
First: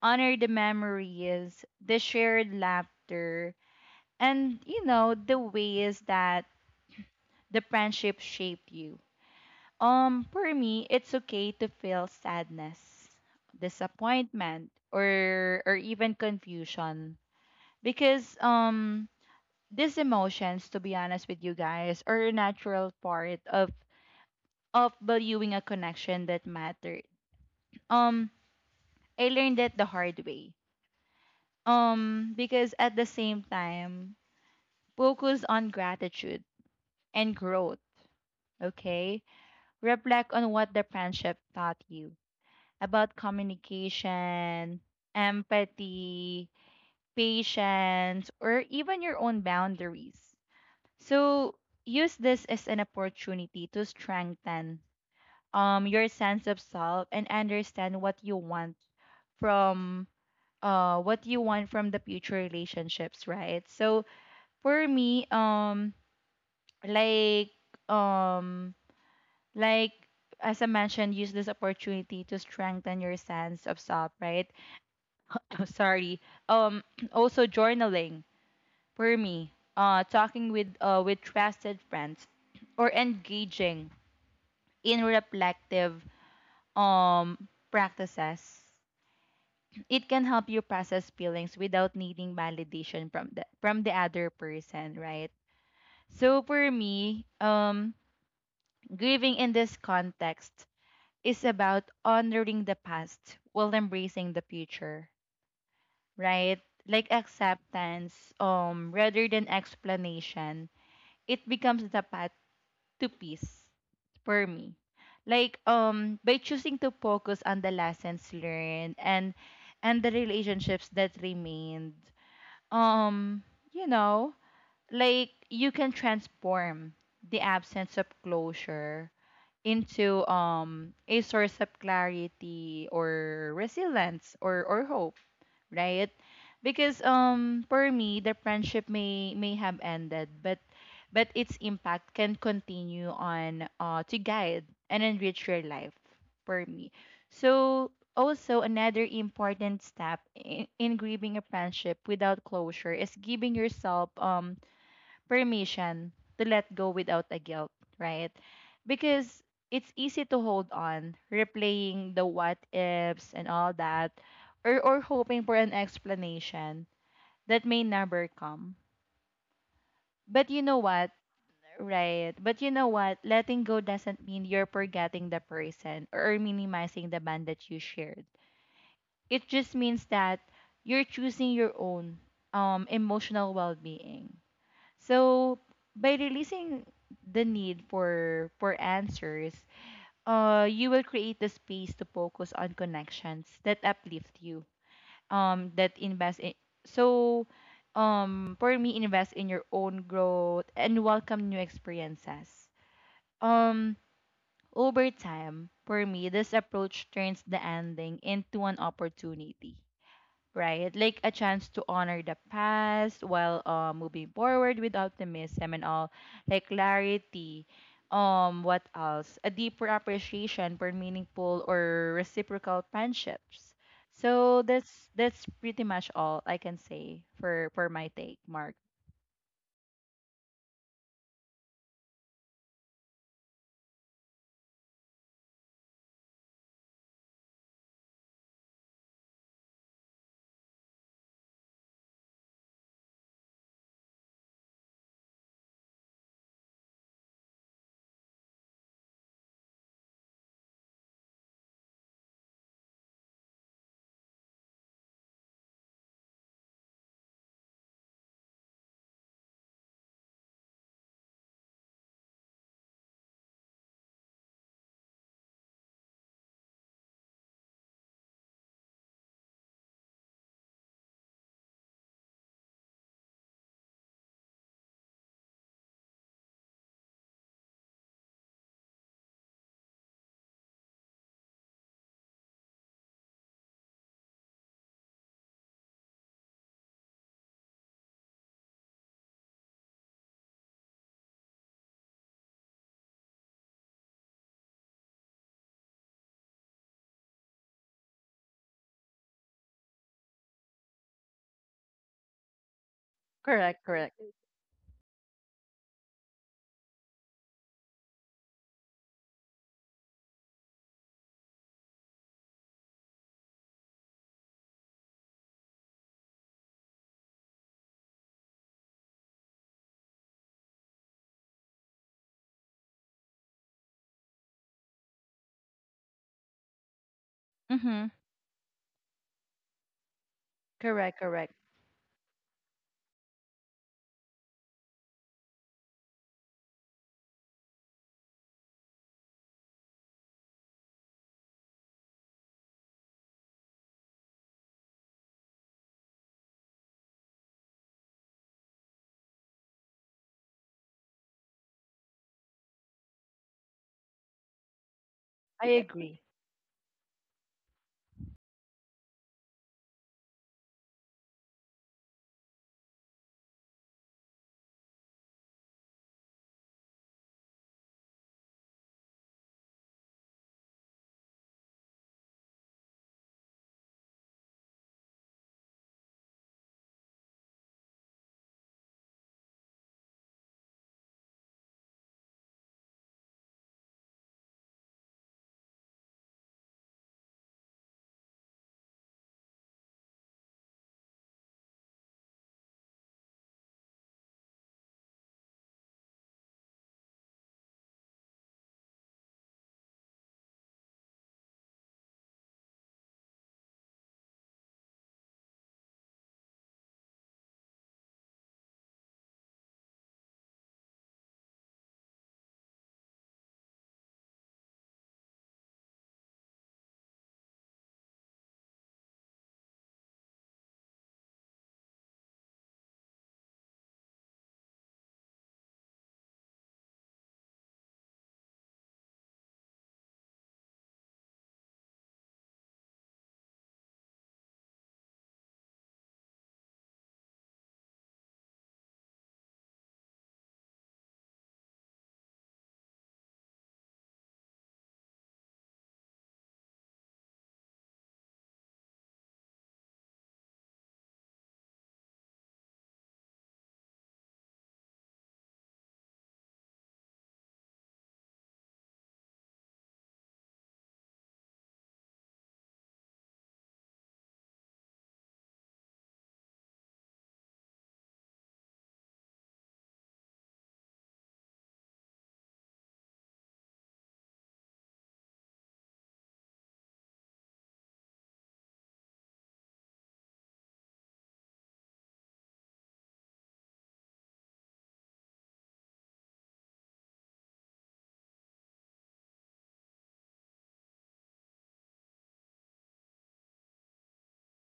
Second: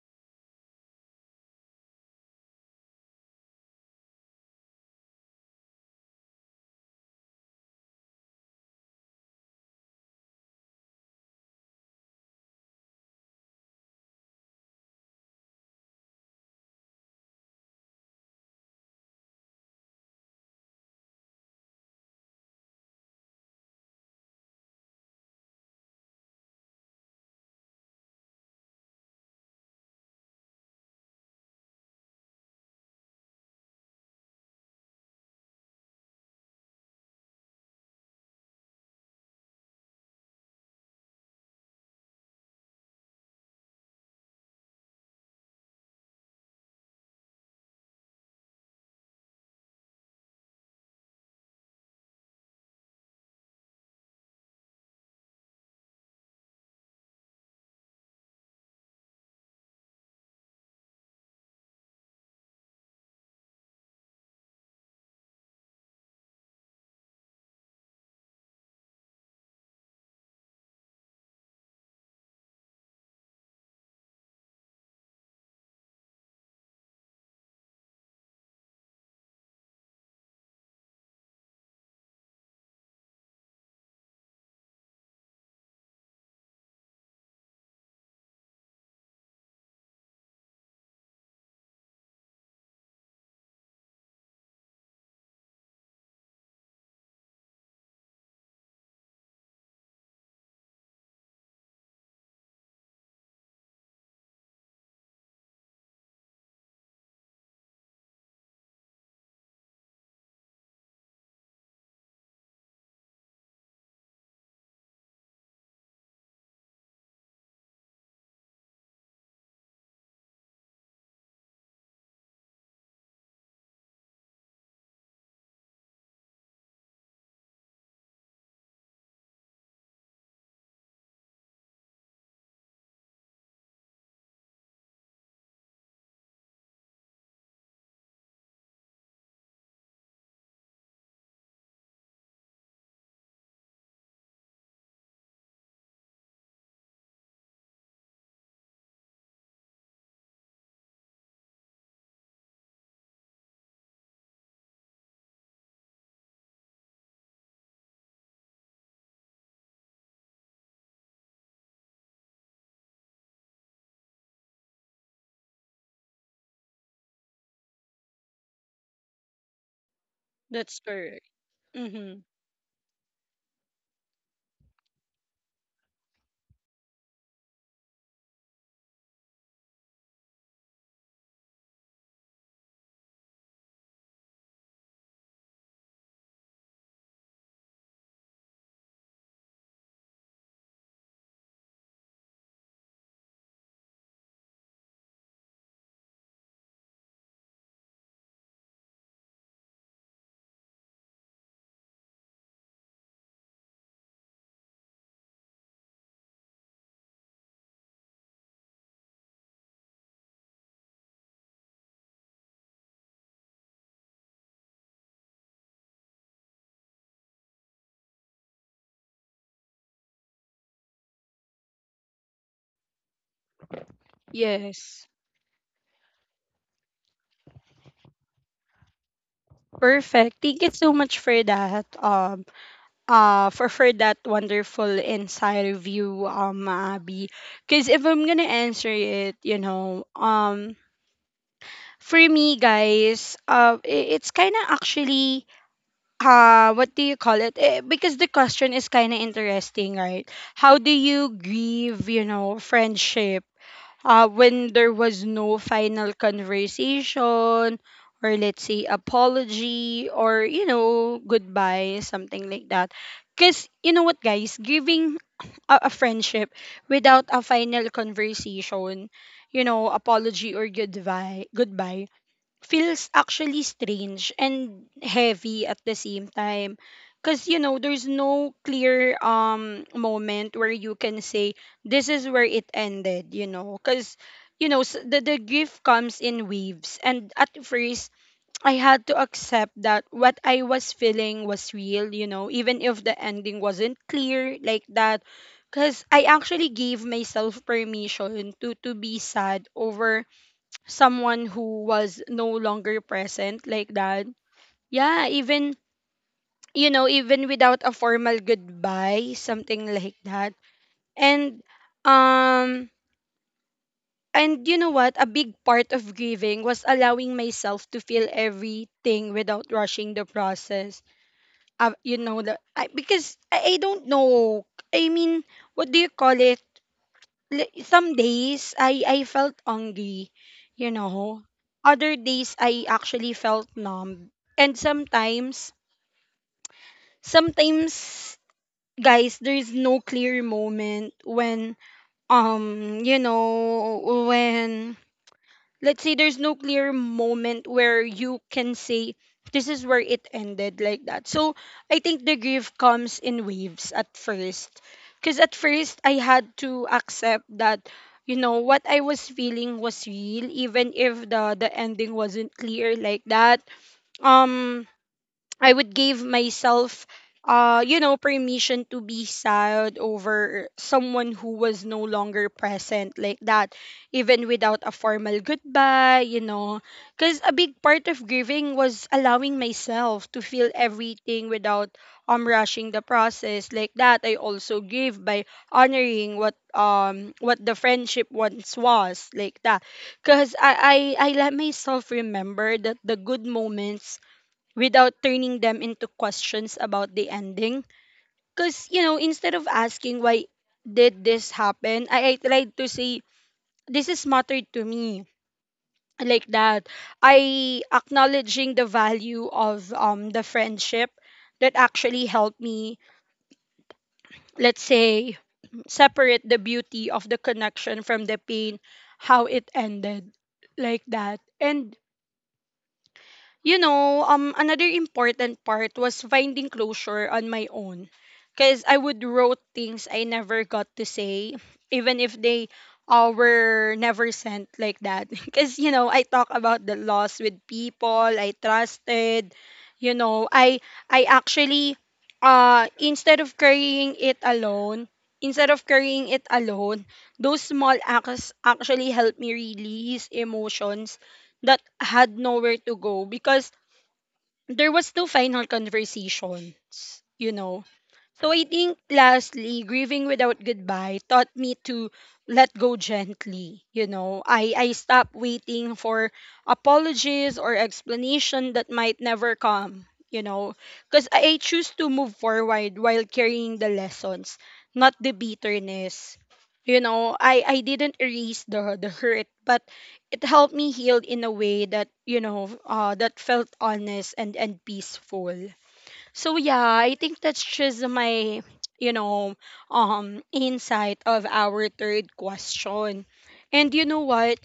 Speaker 1: honor the memories, the shared laughter, and you know the ways that the friendship shaped you. For me, it's okay to feel sadness, disappointment, or even confusion because these emotions, to be honest with you guys, are a natural part of valuing a connection that mattered. Um, I learned that the hard way. Because at the same time, focus on gratitude and growth. Okay, reflect on what the friendship taught you about communication, empathy, patience, or even your own boundaries. So use this as an opportunity to strengthen, your sense of self, and understand what you want from what you want from the future relationships, right? So for me, like um, like, as I mentioned, use this opportunity to strengthen your sense of self, right? Oh, sorry, um also journaling for me, talking with trusted friends, or engaging in reflective um practices. It can help you process feelings without needing validation from the other person, right? So for me, grieving in this context is about honoring the past while embracing the future, right? Like acceptance, rather than explanation, it becomes the path to peace for me. Like, by choosing to focus on the lessons learned and the relationships that remained, um, you know, like you can transform the absence of closure into a source of clarity or resilience or hope, right? Because for me the friendship may have ended, but its impact can continue on to guide and enrich your life for me. So also another important step in grieving a friendship without closure is giving yourself permission to let go without a guilt, right? Because it's easy to hold on, replaying the what ifs and all that, or hoping for an explanation that may never come. But you know
Speaker 2: That's
Speaker 1: what?
Speaker 2: correct. Mm-hmm.
Speaker 1: Right. But you know what? Letting go doesn't mean you're forgetting the person or minimizing the bond that you shared. It just means that you're choosing your own, emotional well being. So by releasing the need for answers, you will create the space to focus on connections that uplift you. That invest in. So, for me, invest in your own growth and welcome new experiences. Um Over time, for me, this approach turns the ending into an opportunity. Right, like a chance to honor the past while, moving forward with optimism and all, like clarity. What else? A deeper appreciation for meaningful or reciprocal friendships. So
Speaker 2: Yes.
Speaker 1: that's pretty much all I can say for my take, Mark.
Speaker 2: Perfect. Thank you so much for that, for that wonderful inside review, Abby, because if I'm gonna answer it, for me, guys, it's kind of actually, what do you call it? Because the question is kind of interesting, right? How do you grieve, friendship, when there was no final conversation, or let's say apology or, goodbye, something like that. Because you know what, guys, giving a friendship without a final conversation, apology, or goodbye, feels actually strange and heavy at the same time, because you know there's no clear, moment where you can say this is where it ended. Because the grief comes in waves, and at first I had to accept that what I was feeling was real, even if the ending wasn't clear, like that, because I actually gave myself permission to be sad over someone who was no longer present, like that. Yeah, even without a formal goodbye, something like that. And um and you know what? A big part of grieving was allowing myself to feel everything without rushing the process. Because I don't know. I mean, what do you call it?
Speaker 1: Mm-hmm.
Speaker 2: Some days I felt hungry, you
Speaker 1: Correct,
Speaker 2: know.
Speaker 1: correct.
Speaker 2: Other days I actually felt numb. And sometimes, guys, there's no clear moment when, when, let's say, there's no clear moment where you can say this is where it ended, like that. So I think the grief comes in waves at first. Because at
Speaker 1: I
Speaker 2: first
Speaker 1: agree.
Speaker 2: I had to accept that, what I was feeling was real, even if the ending wasn't clear, like that. Um I would give myself, permission to be sad over someone who was no longer present, like that, even without a formal goodbye. Because a big part of grieving was allowing myself to feel everything without, rushing the process, like that. I also grieve by honoring what the friendship once was, like that. Cause I let myself remember that the good moments, without turning them into questions about the ending. Because, instead of asking why did this happen, I tried to say, this is mattered to me. Like that. I acknowledging the value of, the friendship that actually helped me, let's say, separate the beauty of the connection from the pain, how it ended. Like that. And, another important part was finding closure on my own. Because I would wrote things I never got to say, even if they, were never sent, like that. Because, I talk about the loss with people I trusted. You know, I actually, uh, instead of carrying it alone, instead of carrying it alone, those small acts actually helped me release emotions that had nowhere to go, because there was no final conversations. So I think lastly, grieving without goodbye taught me to let go gently. You know, I stopped waiting for apologies or explanation that might never come, you know, because I choose to move forward while carrying the lessons, not the bitterness. You know, I didn't erase the hurt, but it helped me heal in a way that felt honest and peaceful. So yeah, I think that's just my, you know insight of our third question. And you know what?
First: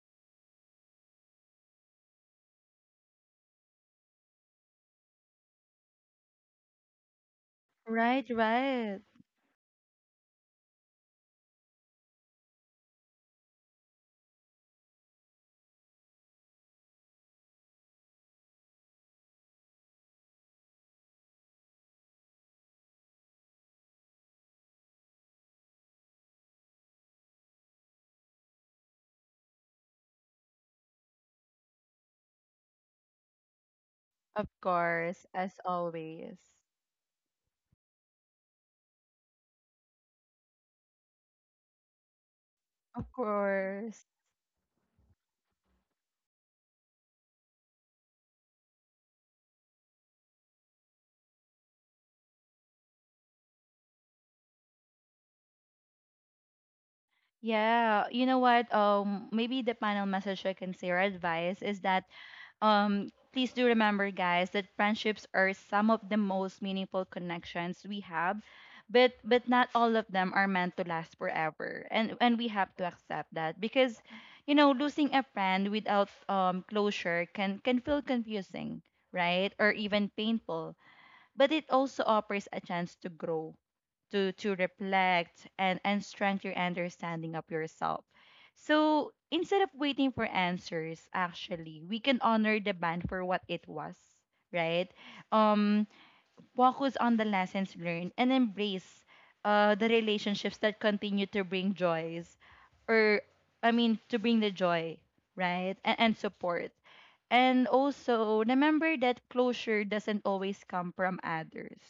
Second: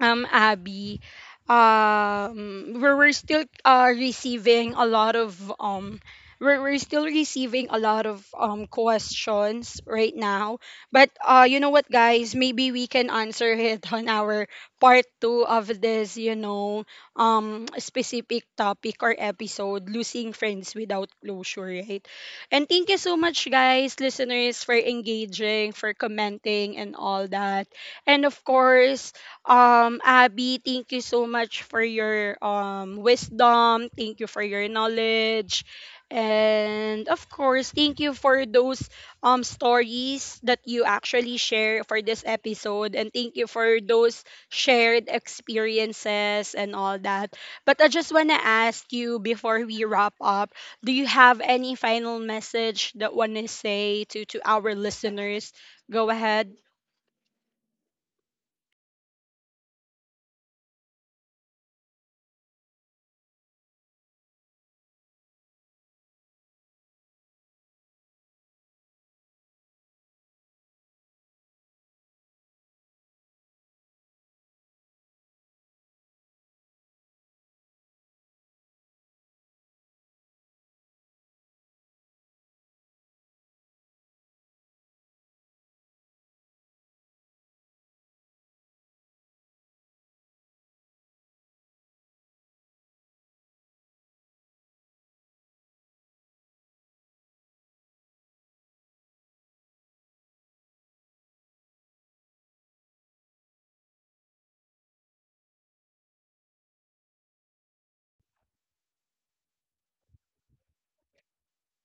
Speaker 2: Abby, we're still, receiving a lot of, we're still receiving a lot
Speaker 1: Right,
Speaker 2: of,
Speaker 1: right.
Speaker 2: questions right now, but, you know what, guys, maybe we can answer it on our part 2 of this, specific topic or episode, losing friends without closure, right? And thank you so much, guys, listeners, for engaging, for commenting and all that. And of course, Abby, thank you so much for your, wisdom. Thank you
Speaker 1: Of
Speaker 2: for your
Speaker 1: course, as
Speaker 2: knowledge.
Speaker 1: always.
Speaker 2: And of course, thank you for those, stories that you actually share for this episode,
Speaker 1: Of
Speaker 2: and thank you for
Speaker 1: course.
Speaker 2: those shared experiences and all that. But I just want to ask you before we wrap up, do you have any final message that want to say to our listeners? Go ahead.
Speaker 1: Yeah, you know what? Maybe the final message I can say or advice is that, please do remember, guys, that friendships are some of the most meaningful connections we have, but not all of them are meant to last forever, and we have to accept that because, you know, losing a friend without closure can feel confusing, right? Or even painful, but it also offers a chance to grow, to reflect and strengthen your understanding of yourself. So instead of waiting for answers, actually, we can honor the band for what it was, right? Um, focus on the lessons learned and embrace, the relationships that continue to bring joys, or I mean, to bring the joy, right, and support. And also, remember that closure doesn't always come from others.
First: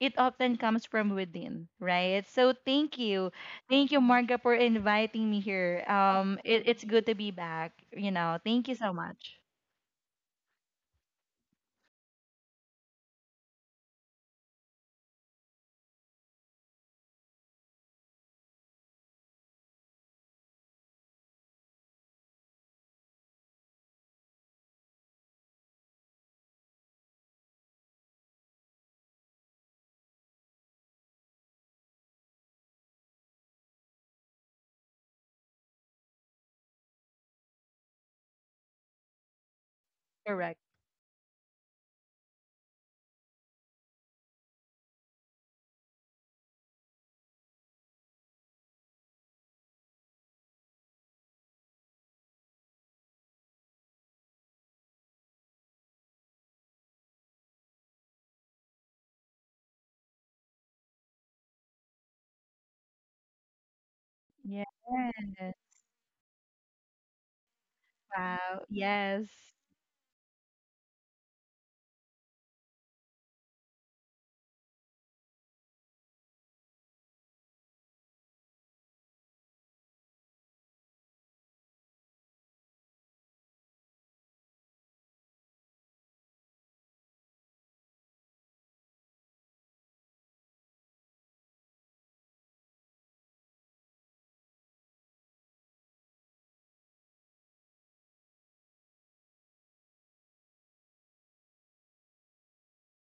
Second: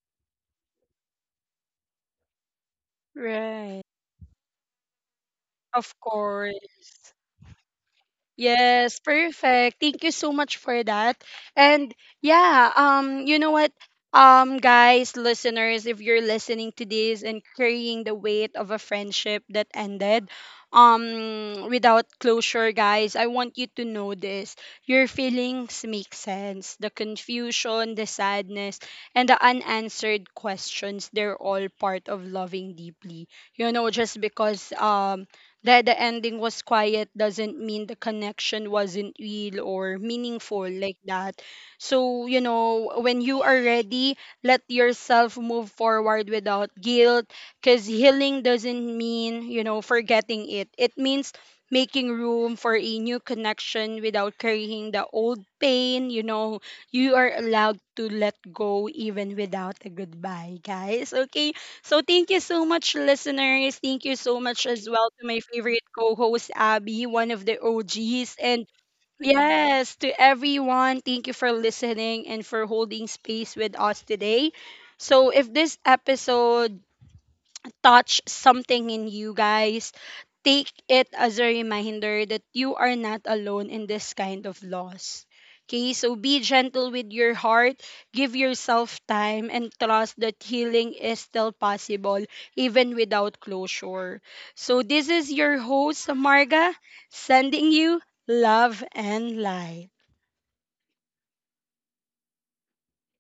Speaker 1: It often comes from within, right? So thank you.
Speaker 2: Right.
Speaker 1: Thank you, Marga, for inviting me here.
Speaker 2: Of
Speaker 1: It's good
Speaker 2: course.
Speaker 1: to be back. You know, thank you so
Speaker 2: Yes,
Speaker 1: much.
Speaker 2: perfect. Thank you so much for that. And yeah, you know what? Guys, listeners, if you're listening to this and carrying the weight of a friendship that ended, without closure, guys, I want you to know this. Your feelings make sense. The confusion, the sadness, and the unanswered questions, they're all part of loving deeply. You know, just because that the ending was quiet doesn't mean the connection wasn't real or
Speaker 1: Correct.
Speaker 2: meaningful, like that. So, you know, when you are ready, let yourself move forward without guilt, because healing doesn't mean, forgetting it. It means making room for a new connection without carrying the old pain. You know, you are allowed to let go even without a goodbye, guys. Okay, so thank you so much, listeners. Thank you so much
Speaker 1: Yes.
Speaker 2: as well to my favorite co-host Abby, one of the OGs.
Speaker 1: Wow.
Speaker 2: And
Speaker 1: Yes.
Speaker 2: yes, to everyone, thank you for listening and for holding space with us today. So if this episode touched something in you guys, take it as a reminder that you are not alone in this kind of loss. Okay, so be gentle with your heart, give yourself time, and trust that healing is still possible even without closure. So, this is your host, Marga, sending you love and light.